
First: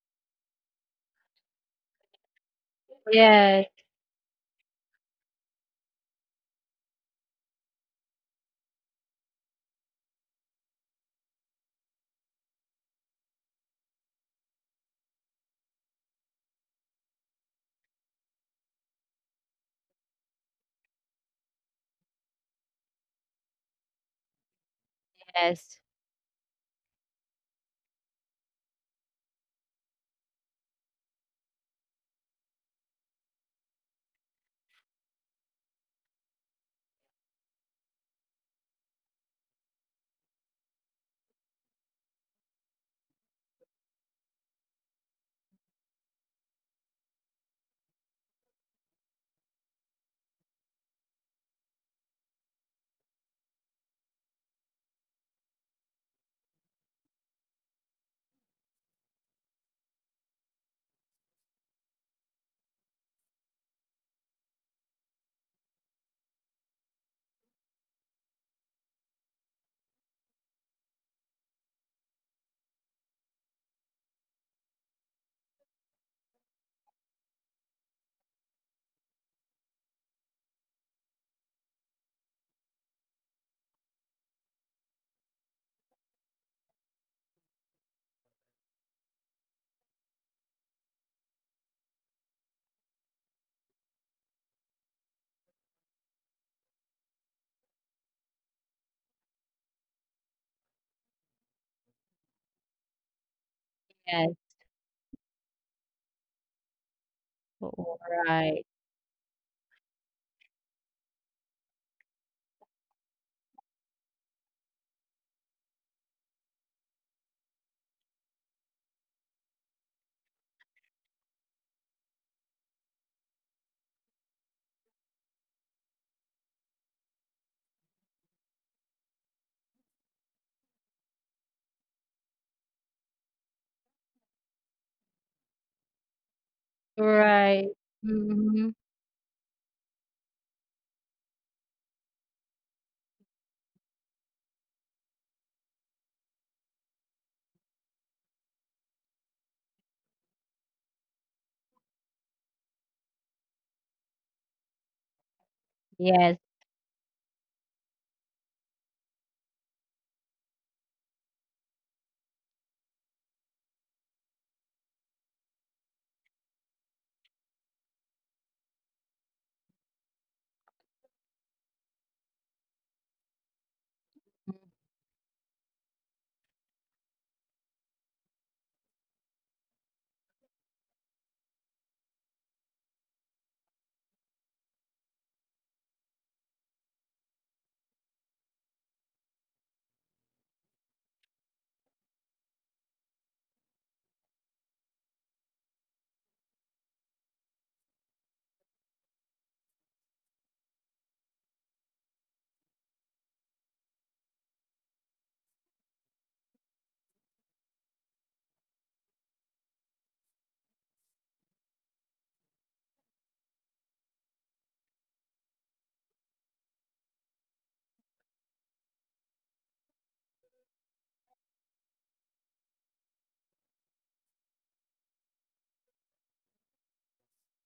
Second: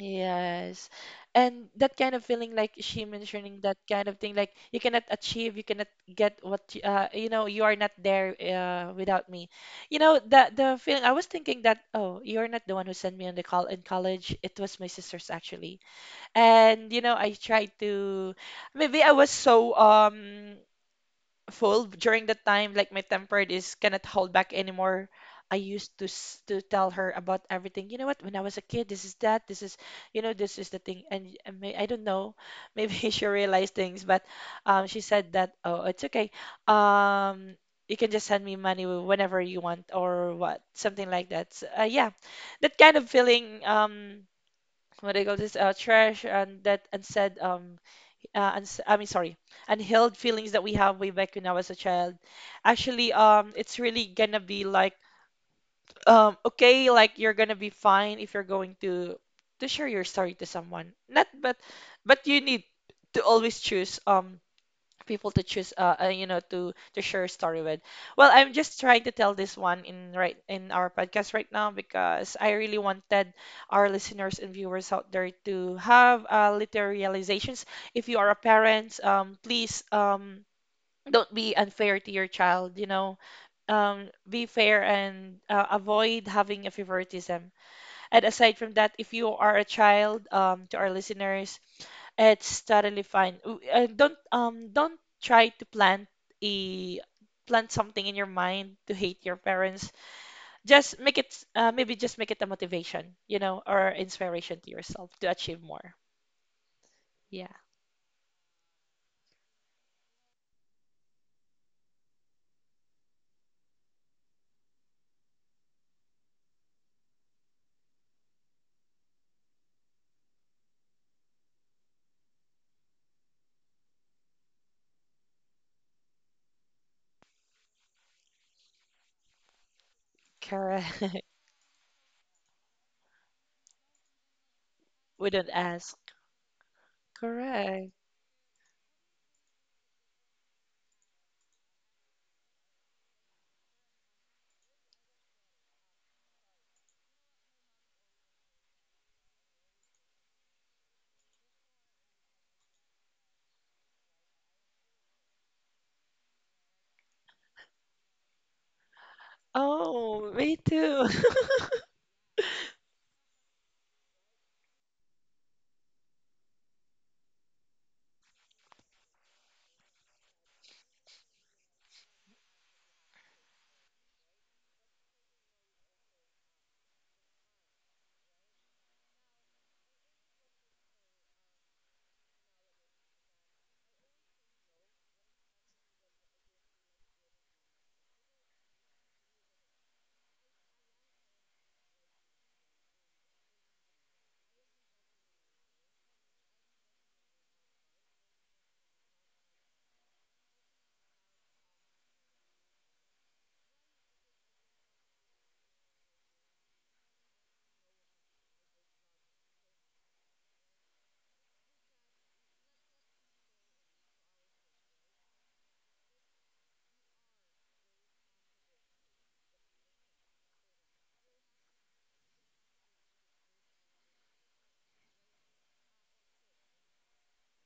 Speaker 1: Yes. And that kind of feeling, like she mentioning
Speaker 2: Yes,
Speaker 1: that kind of thing, like you cannot achieve, you cannot get what you, uh, you know, you are not there uh, without me. You know, the the feeling, I was thinking that, oh, you're not the one who sent me on the call in college. It was my sister's actually. And, you know, I tried to, maybe I was so um full during the time like my temper is cannot hold back anymore. I
Speaker 2: yes,
Speaker 1: used to s- to tell her about everything, you know what, when I was a kid, this is that, this is, you know, this is the thing, and y- and may, I don't know, maybe she realized things, but um she said that, oh, it's okay, um you can just send me money whenever you want or what, something like that. So, uh, yeah, that kind of feeling, um what do you call this, uh, trash and that unsaid, um uh, and s- I mean, sorry, unhealed feelings that we have way back when I was a child. Actually, um, it's really gonna be like, um, okay, like you're gonna be fine if you're going to to share your story to someone. Not, but but you need to always choose um people to choose, uh, uh you know, to to share a story with. Well, I'm just trying to tell this one in right in our podcast right now because I really wanted our listeners and viewers out there to have, uh, little realizations. If you are a parent, um please, um don't be unfair to your child, you know, um be fair and, uh, avoid having a favoritism. And aside from that, if you are a child, um to our listeners, it's totally fine. W- Uh, don't, um don't try to plant a plant something in your mind to hate your parents. Just make it s- uh, maybe just make it a motivation, you know, or
Speaker 2: yes.
Speaker 1: inspiration to yourself to achieve more. Yeah.
Speaker 2: Oh, right.
Speaker 1: Correct. We don't ask.
Speaker 2: Right.
Speaker 1: Correct.
Speaker 2: Mhm. Yes,
Speaker 1: Oh, me too.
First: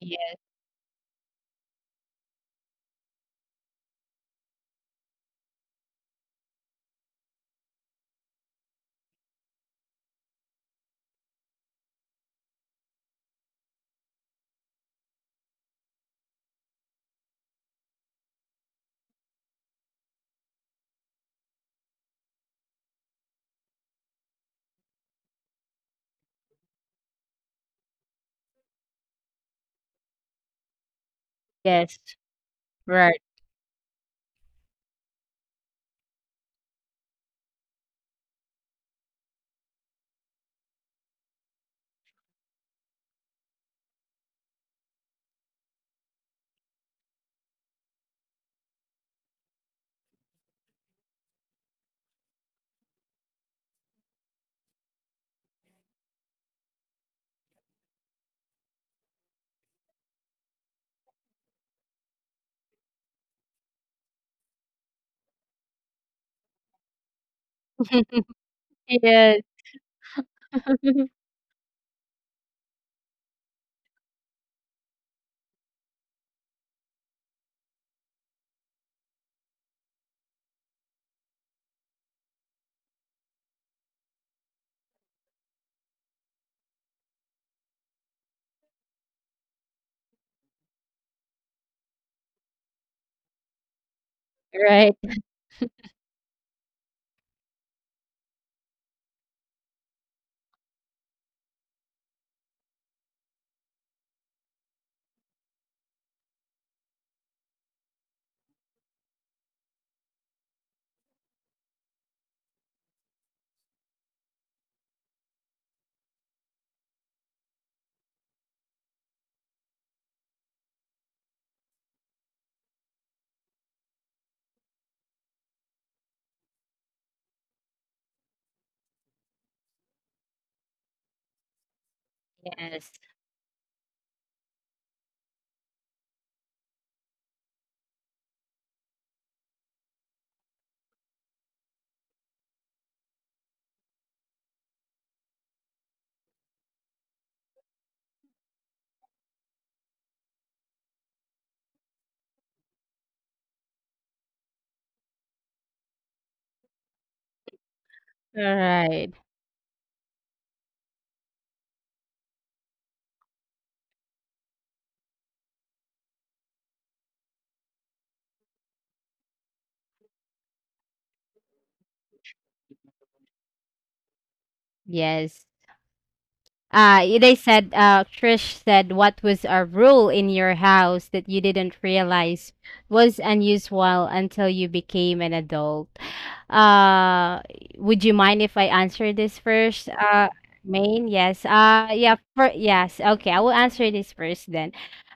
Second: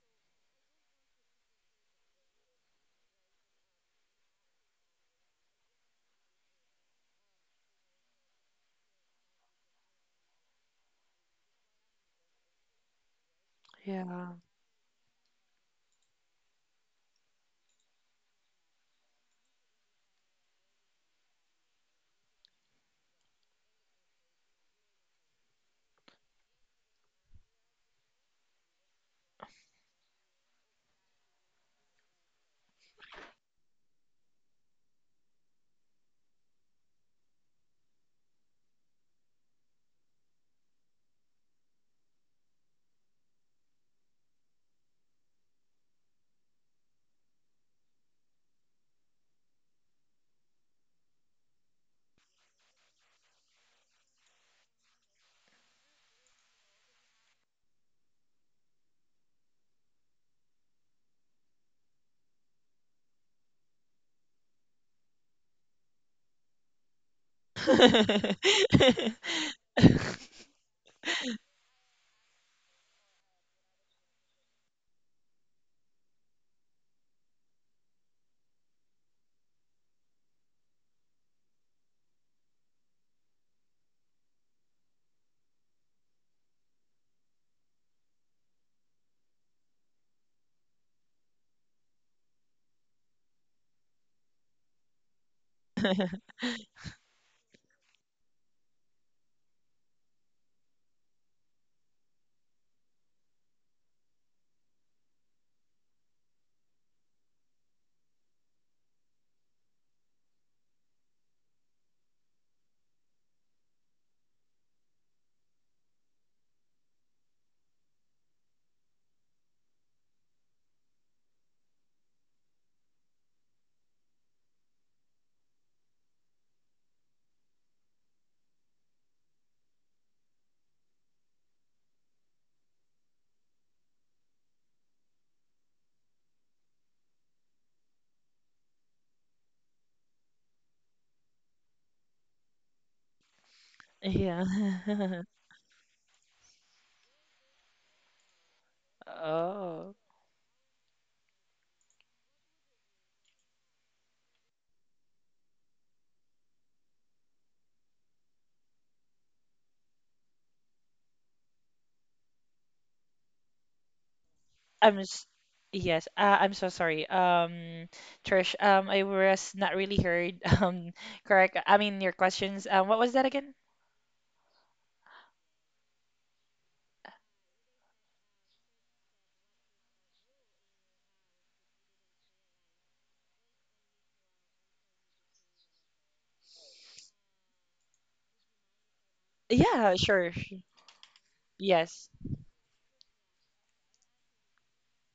Speaker 2: yes,
Speaker 1: Yeah.
Speaker 2: yes. Right. Yes. Right. Yes.
Speaker 1: Yeah. Oh.
Speaker 2: Alright.
Speaker 1: I'm s- yes, uh, I'm so sorry. Um, Trish, um, I was not really heard. Um, correct. I mean your questions. Um, what was that again?
Speaker 2: Yes. Uh, y- they said, uh, Trish said, what was a rule in your house that you didn't realize was unusual until you became an adult? Uh, would you mind if I answer this first?
Speaker 1: Yeah,
Speaker 2: Uh,
Speaker 1: sure. sh-
Speaker 2: Maine, yes. Uh,
Speaker 1: Yes.
Speaker 2: yeah, for, yes. Okay, I will answer this first then.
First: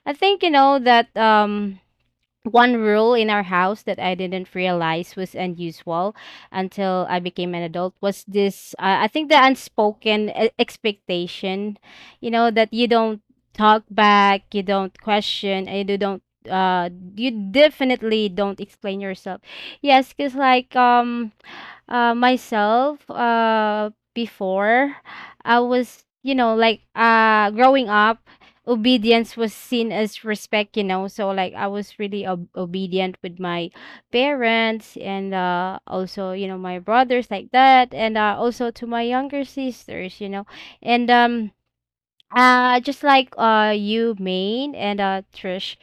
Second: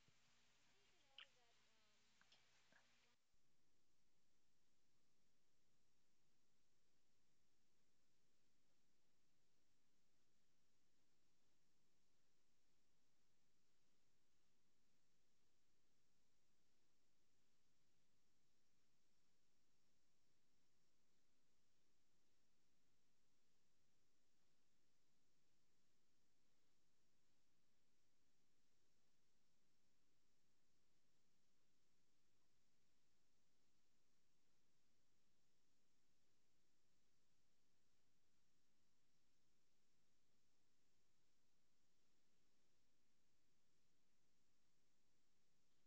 Speaker 2: I think, you know, that, um, one rule in our house that I didn't realize was unusual until I became an adult was this uh, I think the unspoken e- expectation, you know, that you don't talk back, you don't question, and you don't uh you definitely don't explain yourself. Yes, cuz like um uh myself uh before I was, you know, like uh growing up, obedience was seen as respect, you know. So, like, I was really ob- obedient with my parents, and uh also, you know, my brothers like that, and uh also to my younger sisters, you know. And um uh just like uh you, Maine, and uh Trish,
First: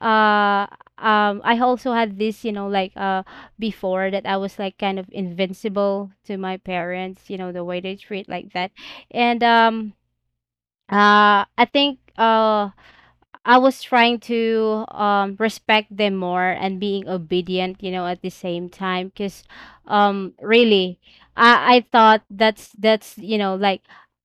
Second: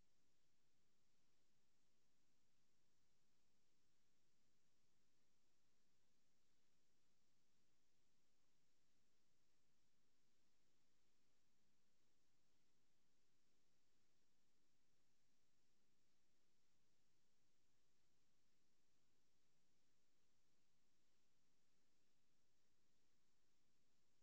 Speaker 2: uh um I also had this, you know, like uh before, that I was like kind of invincible to my parents, you know, the way they treat like that. And um uh I think uh I was trying to um respect them more and being obedient, you know, at the same time, because um really, I I thought that's that's you know, like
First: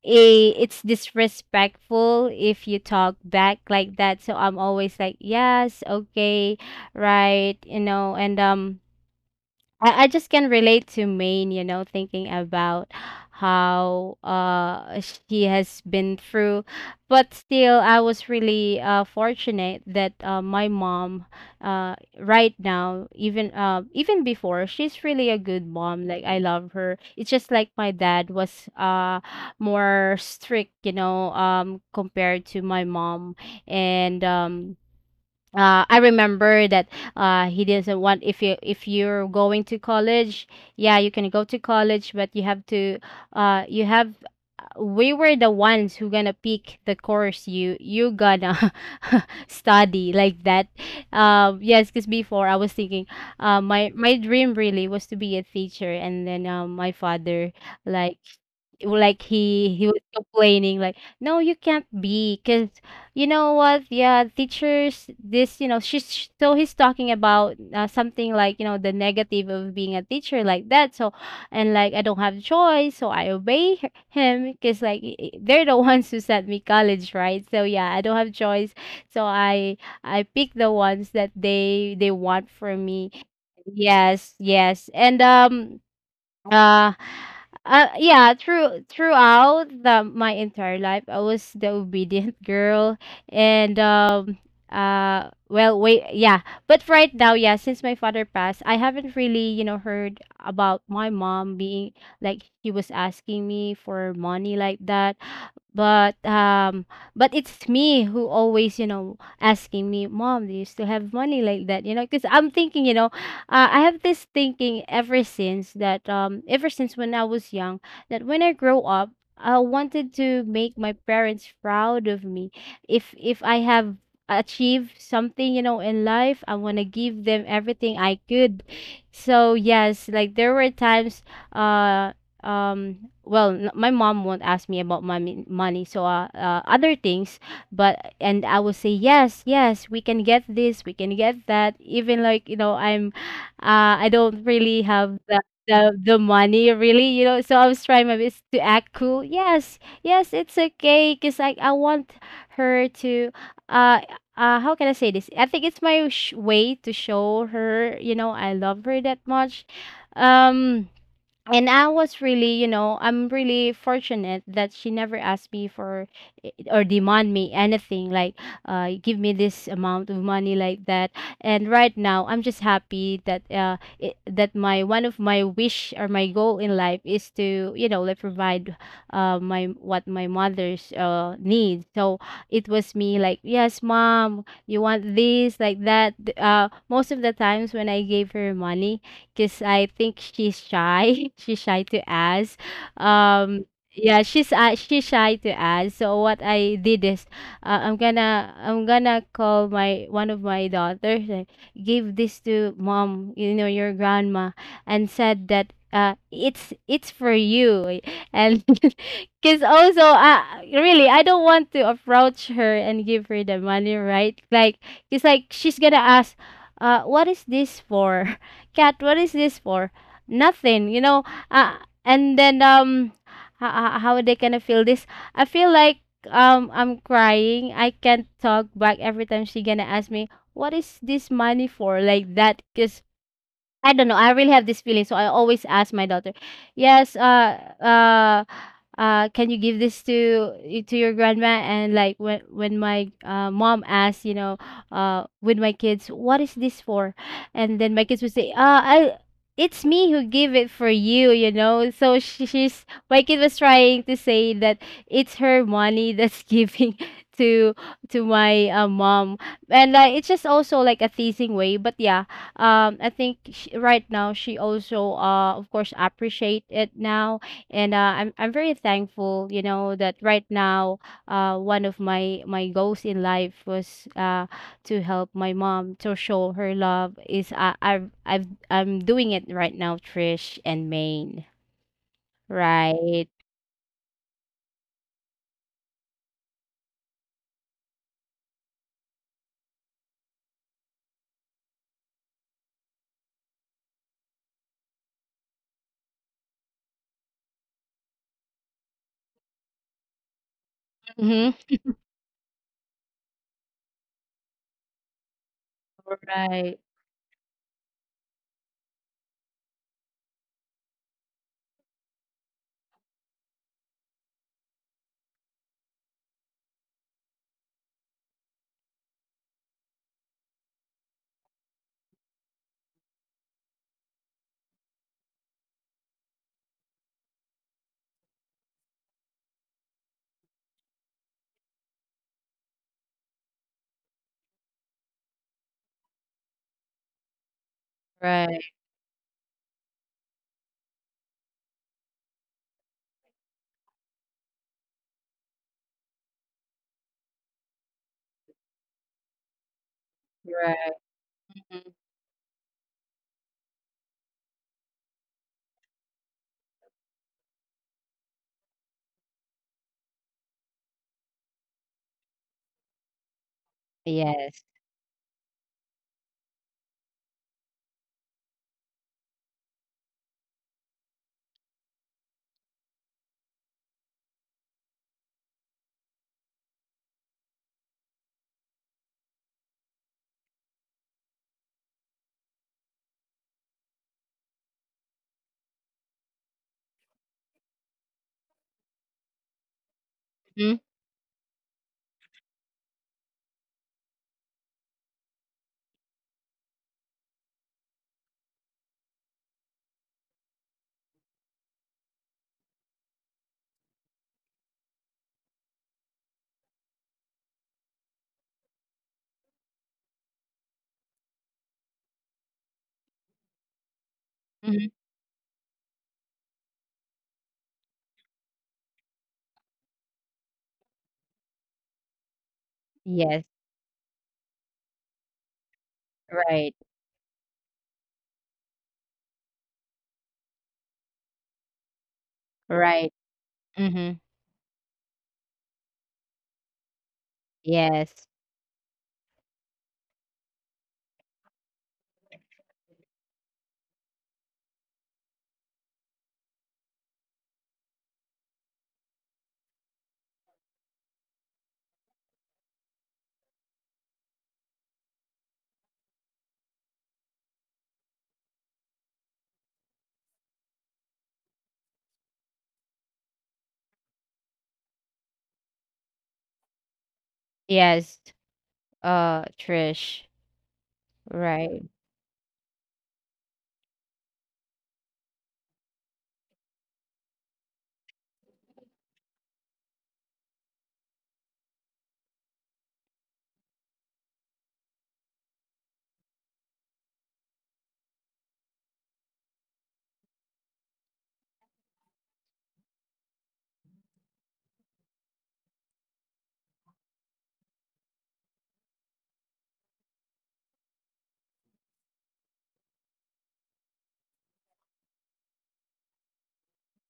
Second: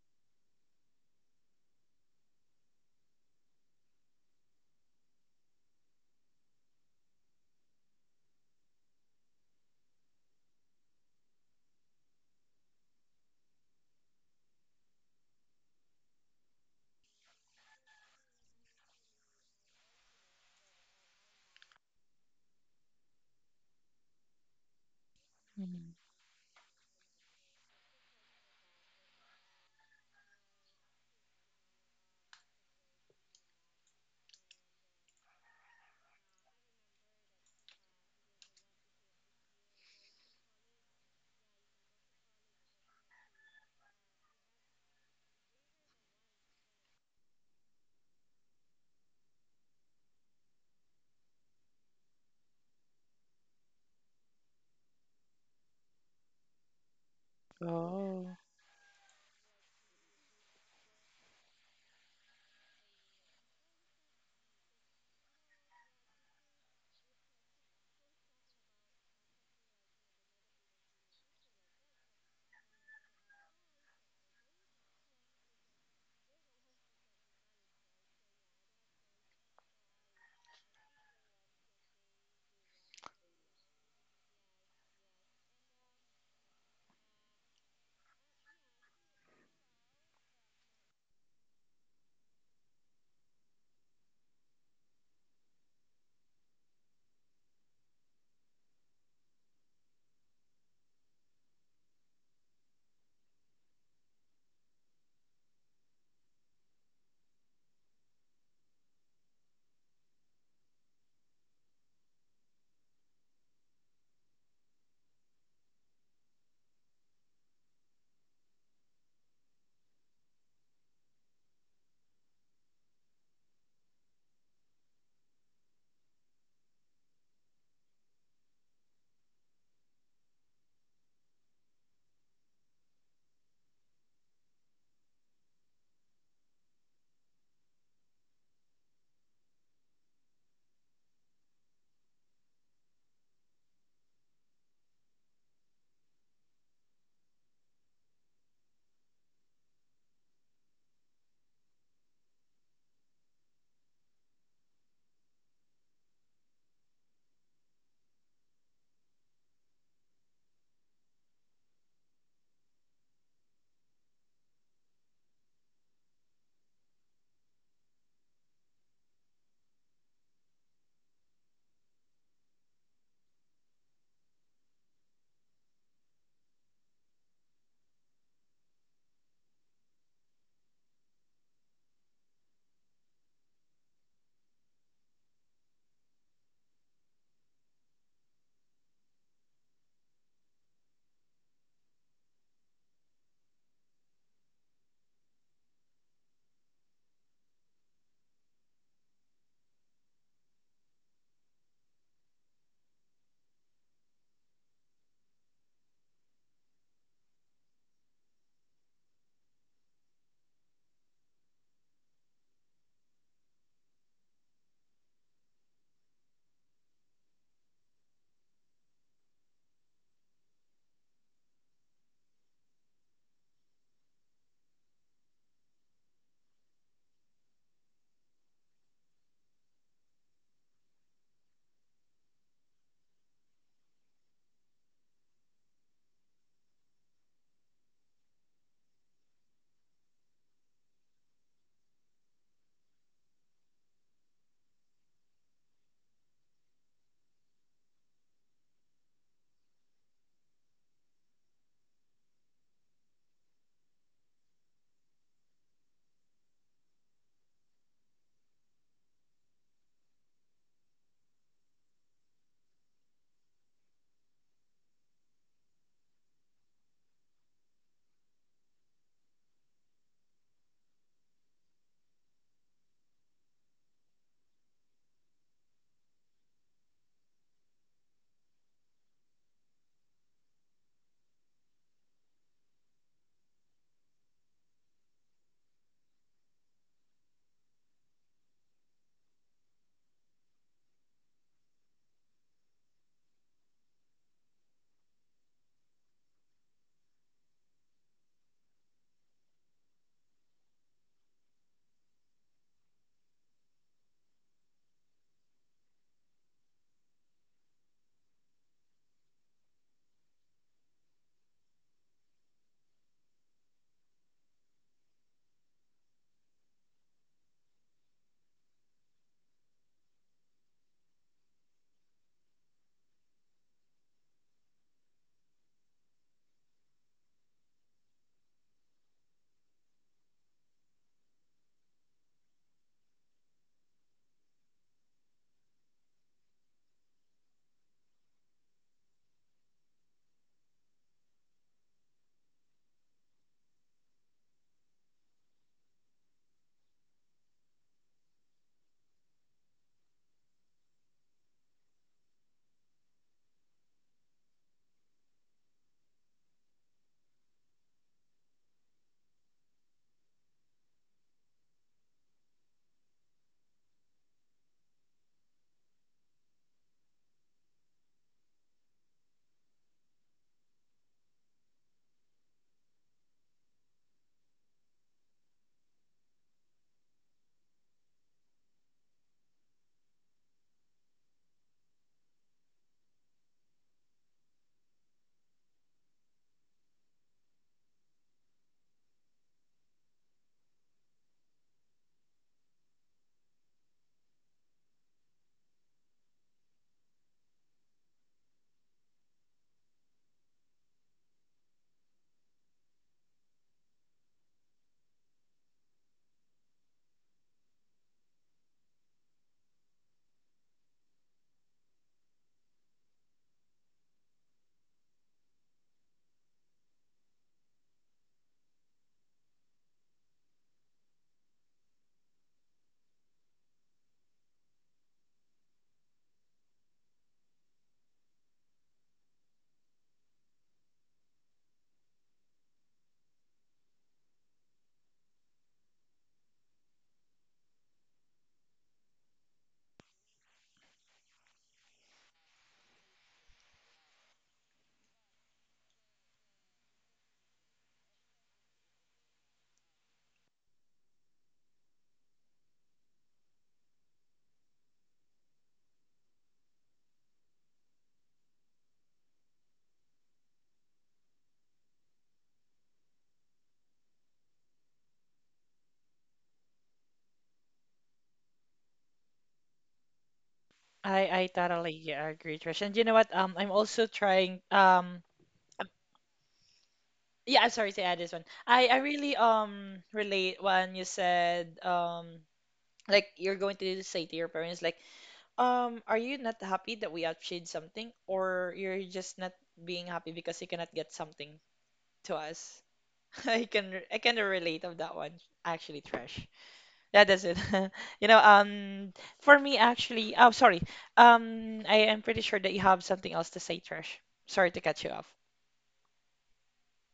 Speaker 2: a it's disrespectful if you talk back like that. So I'm always like, "Yes, okay, right," you know. And um I, I just can relate to Maine, you know, thinking about how uh she has been through. But still, I was really uh fortunate that uh my mom, uh right now, even uh even before, she's really a good
Speaker 1: Mm.
Speaker 2: mom. Like I love her. It's just like my dad was uh more strict, you know, um compared to my mom. And um uh, I remember that uh, he doesn't want, if you if you're going to college, yeah, you can go to college, but you have to uh, you have uh, we were the ones who gonna pick the course you you gonna study like that. Um, yes, because before I was thinking, uh, my my dream really was to be a teacher, and then um, my father, like,
Speaker 1: Oh,
Speaker 2: like he he was complaining like, no, you can't be because, you know what? Yeah, teachers, this, you know, she's so he's talking about uh, something like, you know, the negative of being a teacher like that. So, and like, I don't have choice, so I obey h- him because, like, i- i- they're the ones who sent me college, right? So, yeah, I don't have choice. So, I, I pick the ones that they, they want from me. Yes, yes. And, um, uh, uh yeah, through throughout the my entire life, I was the obedient girl. And um uh well wait, yeah, but right now, yeah, since my father passed, I haven't really, you know, heard about my mom being like she was asking me for money like that. But um but it's me who always, you know, asking, "Me mom, do you still have money?" like that. You know, because I'm thinking, you know, uh, I have this thinking ever since that, um ever since when I was young, that when I grow up, I wanted to make my parents proud of me. if if I have achieved something, you know, in life, I want to give them everything I could. So yes, like there were times uh um well, n- my mom won't ask me about money money, so uh, uh other things. But and I will say, yes, yes, we can get this, we can get that, even like, you know, I'm uh I don't really have the the, the money really, you know. So I was trying my best to act cool, yes, yes, it's okay, because like I want her to uh uh how can I say this? I think it's my sh- way to show her, you know, I love her that much. um and I was really, you know, I'm really fortunate that she never asked me for i- or demand me anything like, uh give me this amount of money like that. And right now, I'm just happy that uh it, that my one of my wish, or my goal in life is to, you know, like provide uh my what my mother's uh needs. So it was me like, "Yes, mom, you want this like that." Th- Uh most of the times when I gave her money, because I think she's shy. She's shy to ask. Um, yeah, she's uh, she's shy to ask. So what I did is, uh, I'm gonna I'm gonna call my one of my daughters, and give this to mom, you know, your grandma, and said that uh, it's it's for you. And because also, uh, really, I don't want to approach her and give her the money, right? Like, it's like she's gonna ask, uh, what is this for? Cat, what is this for? Nothing, you know. uh, and then, um how, how they gonna feel this? I feel like, um I'm crying, I can't talk back every time she gonna ask me, what is this money for, like that? Because I don't know. I really have this feeling, so I always ask my daughter, "Yes, uh, uh, uh, can you give this to y- to your grandma?" And like, when when my uh, mom asks, you know, uh, with my kids, "What is this for?" and then my kids would say, "Uh, I." It's me who give it for you, you know. So she, she's, my kid was trying to say that it's her money that's giving to to my uh, mom, and uh, it's just also like a teasing way. But yeah, um I think sh right now she also, uh of course, appreciate it now. And uh, i'm i'm very thankful, you know, that right now, uh one of my my goals in life was uh to help my mom, to show her love, is i i've, I've, I'm doing it right now, Trish and Maine. Right. Mm-hmm. Right. Right. Right. Mhm. Yes. Hmm. Yes. Right. Right. Hmm. Yes. Yes. Uh, Trish.
Speaker 1: I I
Speaker 2: Right,
Speaker 1: totally, uh, agree, Trish. And you know what? Um, I'm also trying. Um, um, yeah, I'm sorry to add this one. I I really um relate when you said, um like you're going to say to your parents like, Um, are you not happy that we outshade something, or you're just not being happy because you cannot get something to us? I can re- I kind of relate of that one actually, Trash. Yeah, that's it. You know, um, for me actually, oh sorry. Um, I am pretty sure that you have something else to say, Trash. Sorry to cut you off.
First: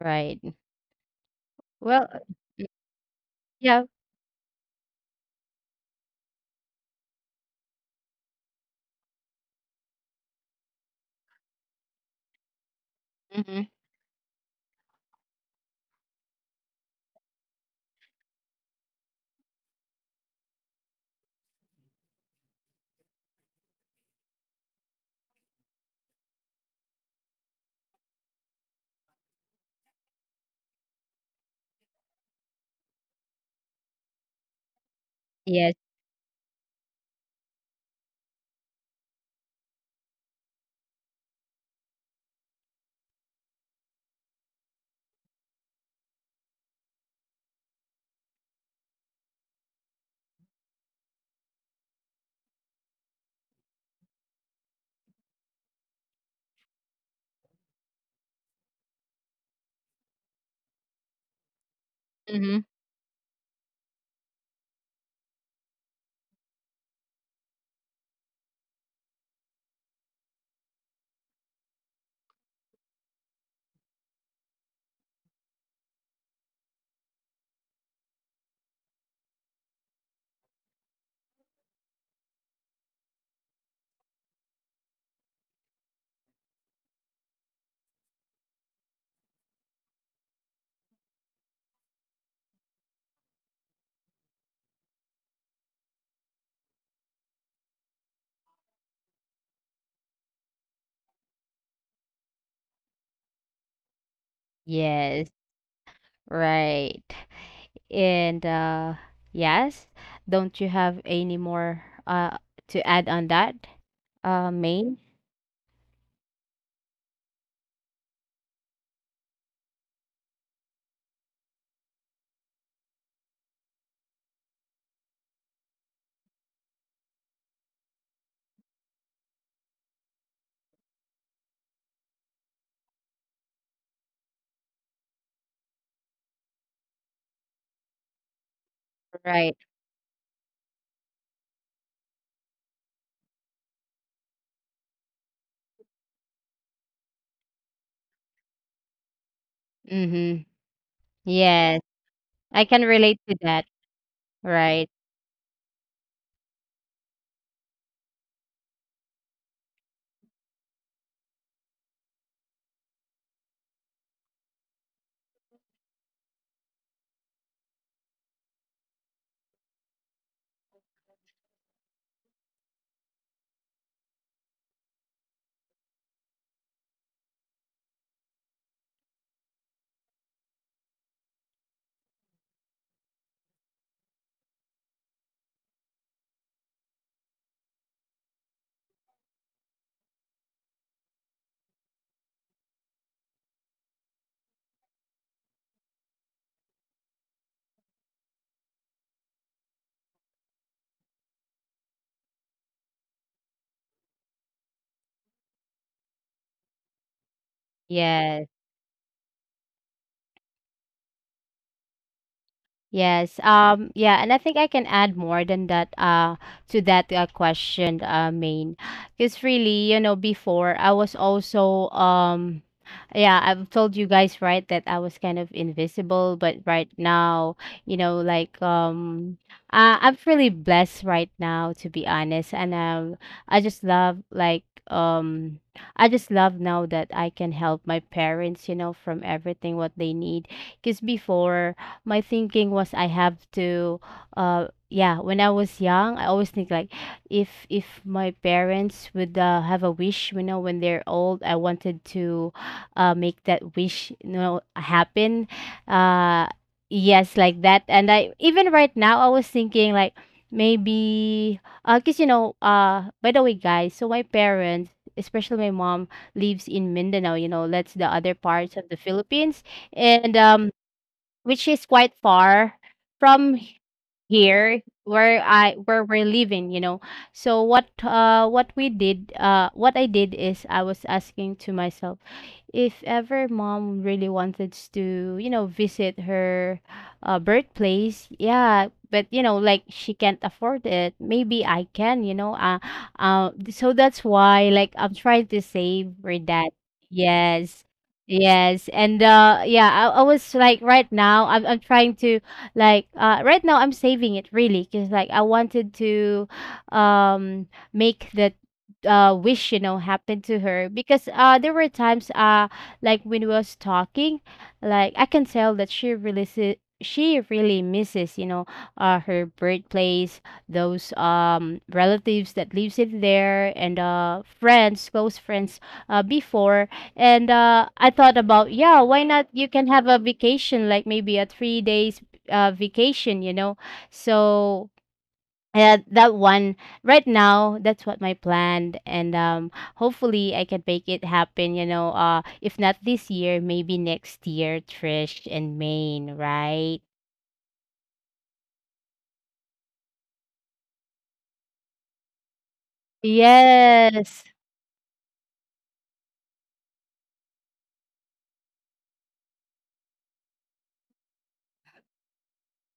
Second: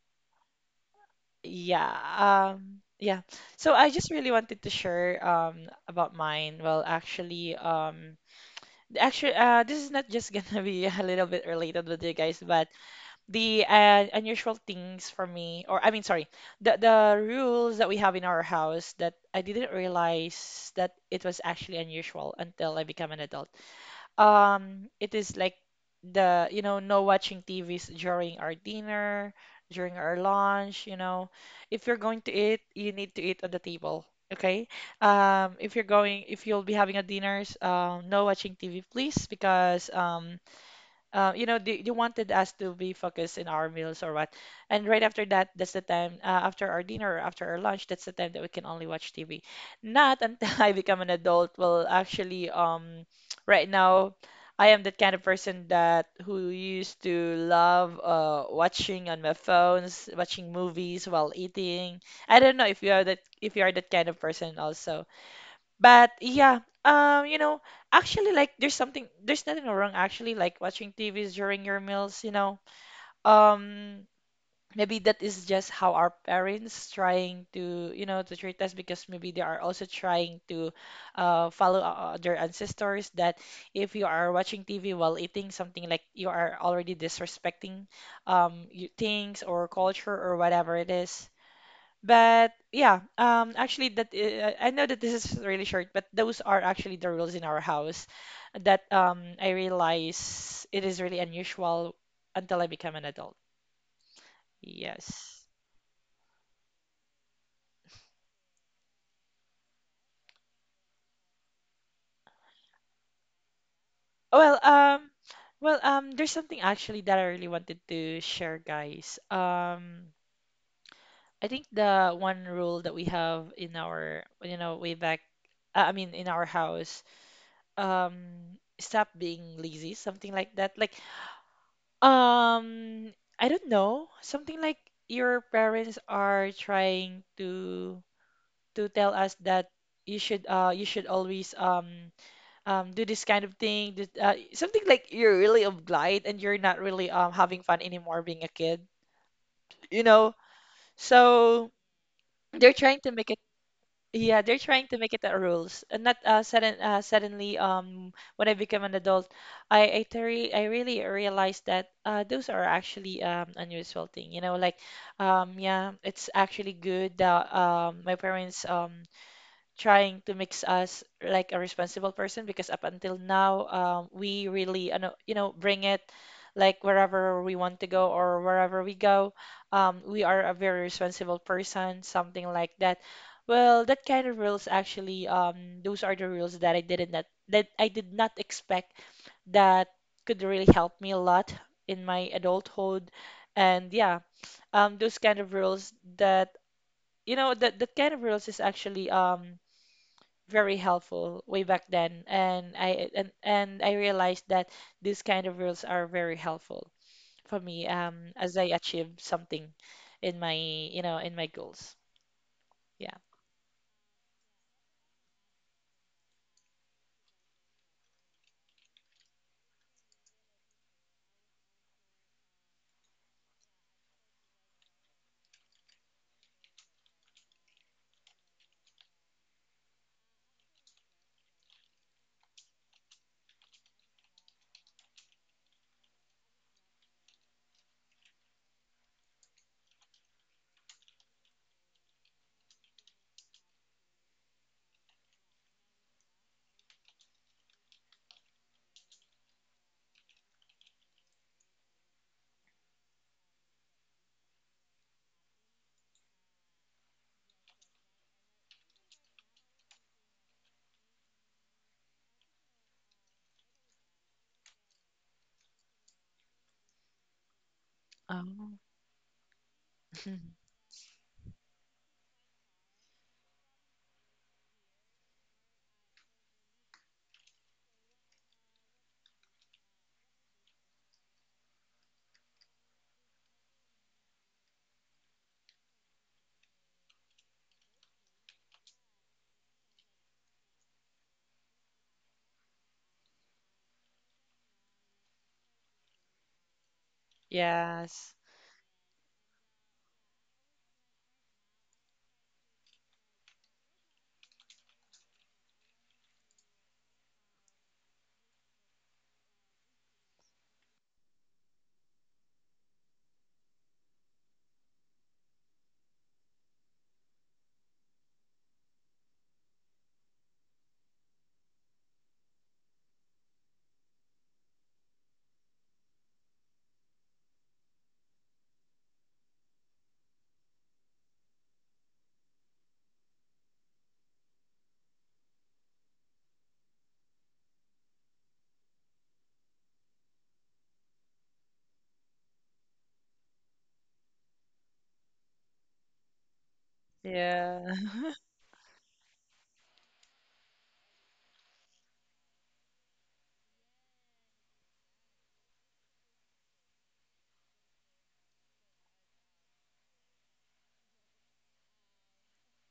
Speaker 2: right. Well, uh,
Speaker 1: Yeah, um, yeah. So
Speaker 2: yeah.
Speaker 1: I just really wanted to share um about mine. Well, actually, um, actually, uh, this is not just gonna be a little bit related with you guys, but
Speaker 2: Hmm.
Speaker 1: the uh, unusual things for me, or I mean, sorry, the the rules that we have in our house that I didn't realize that it was actually unusual until I became an adult. Um, it is like the, you know, no watching T Vs during our dinner, during our lunch, you know. If you're going to eat, you need to eat on the table. Okay. Um, if
Speaker 2: Yes.
Speaker 1: you're going, if you'll be having a dinners, um, no watching T V, please, because um, uh, you know, they, they wanted us to be focused in our meals or what. And right after that, that's the time uh, after our dinner, after our lunch, that's the time that we can only watch T V. Not until I become an adult. Well, actually, um, right now, I am that kind of person that who used to love uh, watching on my phones, watching movies while eating. I don't
Speaker 2: Hmm.
Speaker 1: know if you are that if you are that kind of person also. But yeah, um, you know, actually, like, there's something, there's nothing wrong actually, like watching T Vs during your meals, you know. Um, maybe that is just how our parents trying to, you know, to treat us because maybe they are also trying to uh, follow uh, uh, their ancestors that if you are watching T V while eating something like you are already disrespecting um you- things or culture or whatever it is. But yeah, um, actually, that uh, I know that this is really short, but those are actually the rules in our house that um, I realize it is really unusual until I become an adult.
Speaker 2: Yes.
Speaker 1: Yes.
Speaker 2: Right. And uh, yes. Don't you have any more uh to add on that? Uh,
Speaker 1: Well,
Speaker 2: main.
Speaker 1: um, well, um, there's something actually that I really wanted to share, guys. Um, I think the one rule that we have in our, you know, way back, uh, I mean, in our house, um, stop being lazy, something like that. Like Um, I don't know. Something like your parents are trying to to tell us
Speaker 2: Right.
Speaker 1: that you should uh you should always um um do this kind of thing. This, uh, something like you're really obliged and you're not really um having fun anymore being a kid, you know?
Speaker 2: Mm-hmm.
Speaker 1: So
Speaker 2: Yes. I
Speaker 1: they're
Speaker 2: can
Speaker 1: trying to
Speaker 2: relate
Speaker 1: make
Speaker 2: to
Speaker 1: it
Speaker 2: that.
Speaker 1: yeah, they're trying
Speaker 2: Right.
Speaker 1: to make it a rules. And not uh, sudden uh, suddenly um when I became an adult, I I, teri- I really realized that uh those are actually um unusual thing. You know, like um yeah, it's actually good that um my parents um trying to mix us like a responsible person because up until now, um, we really ano, you know, bring it like wherever we want to go or wherever we go, um, we are a very responsible person, something like that. Well, that kind of rules actually, um, those are the rules that I didn't that, that I did not expect that could really help me a lot in my adulthood. And yeah, um, those kind of rules that you know that that kind of rules is actually, um, very helpful way back then. And I and, and I realized that these kind of rules are very helpful for me um
Speaker 2: Yes.
Speaker 1: as I achieve something in my, you know, in my goals. Yeah.
Speaker 2: Yes. Um, yeah, and I think I can add more than that uh to that uh, question, uh, Main. Because really, you know, before I was also um yeah, I've told you guys right that I was kind of invisible, but right now, you know, like um uh, I'm really blessed right now, to be honest. And um I just love like um I just love now that I can help my parents, you know, from everything what they need. Because before my thinking was I have to uh yeah, when I was young, I always think like, if if my parents would, uh, have a wish, you know, when they're old, I wanted to uh make that wish, you know, happen. Uh yes, like that. And I even right now I was thinking like, maybe uh cuz, you know, uh by the way, guys, so my parents, especially my mom, lives in Mindanao. You know, that's the other parts
Speaker 1: Oh.
Speaker 2: of the Philippines. And um which is quite far from here, where I where we're living, you know. So what uh what we did, uh what I did is, I was asking to myself, if ever mom really wanted to, you know, visit her uh, birthplace. Yeah, but, you know, like she can't afford it, maybe I can, you know. Uh, uh so that's why like I'm trying to save for that. Yes.
Speaker 1: Yes.
Speaker 2: Yes. And uh yeah, I, I was like right now I'm I'm trying to like, uh, right now I'm saving it, really, because like I wanted to um make that uh wish, you know, happen to her. Because uh there were times uh like, when we was talking, like, I can tell that she really si- she really misses, you know, uh her birthplace, those um relatives that lives in there, and uh friends, close friends uh before. And uh I thought about, yeah, why not, you can have a vacation, like maybe a three days uh, vacation, you know. So uh, that one right now, that's what my plan, and um, hopefully I can make it happen. You know, uh, if not this year, maybe next year, Trish and Maine, right?
Speaker 1: Yeah.
Speaker 2: Yes.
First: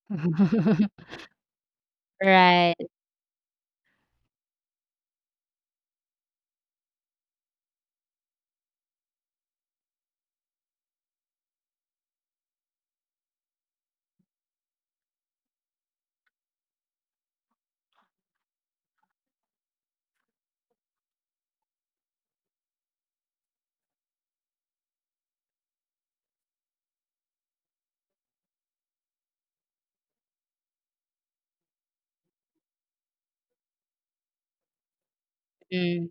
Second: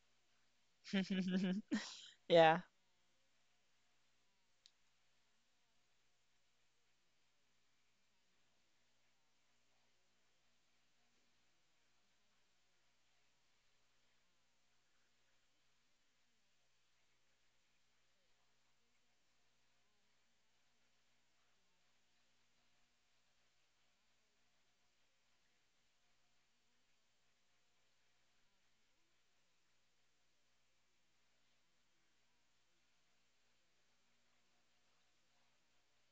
Speaker 1: Yeah.
Speaker 2: Right. Mm,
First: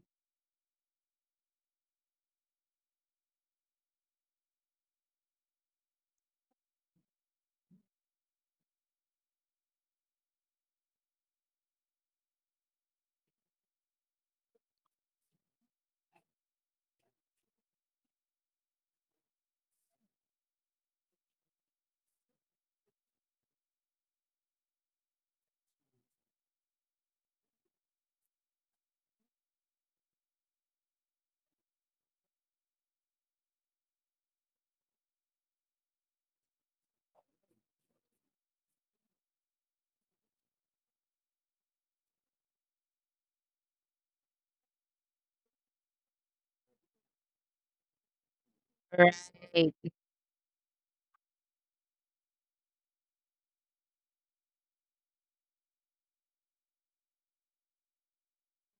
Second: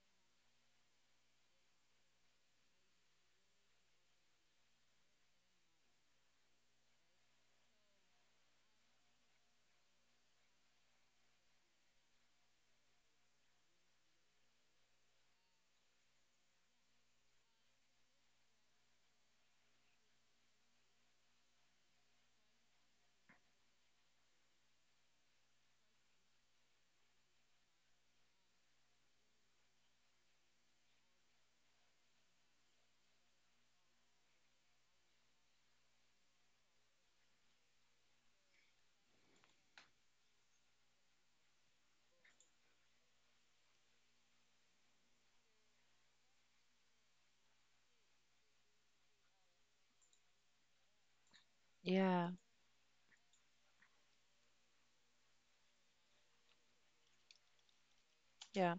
Speaker 2: right.
Speaker 1: Yeah. Yeah.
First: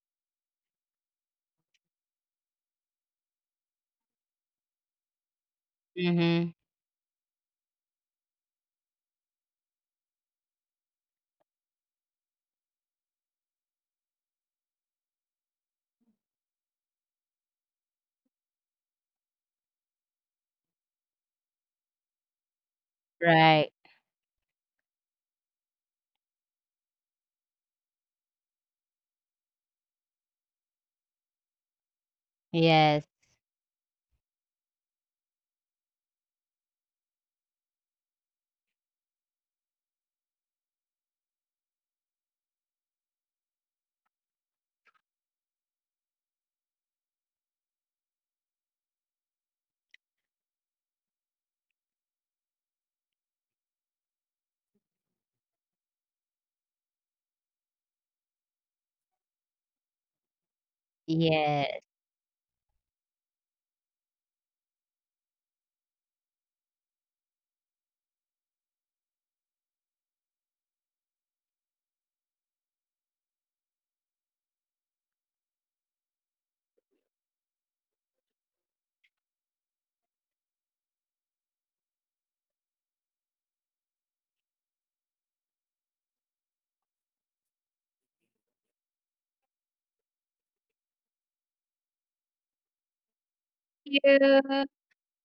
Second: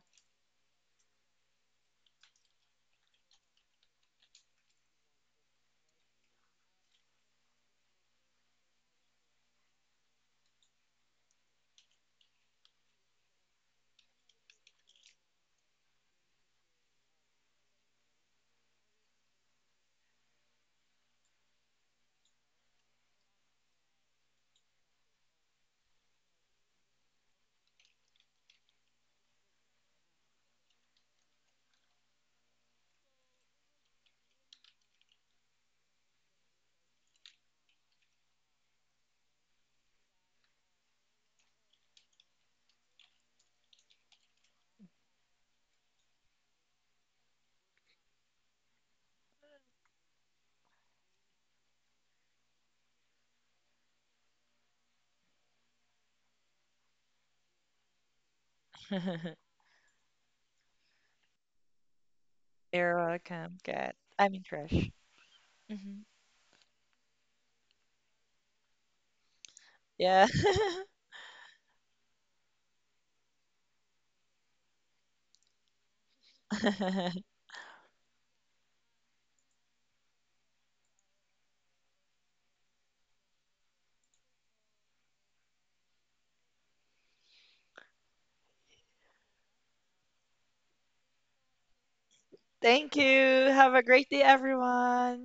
Speaker 2: Mm-hmm. Right. Yes. Yes.
Speaker 1: You're welcome, Cat, I mean, Trash. Hmm. Yeah. Thank you, have a great day, everyone.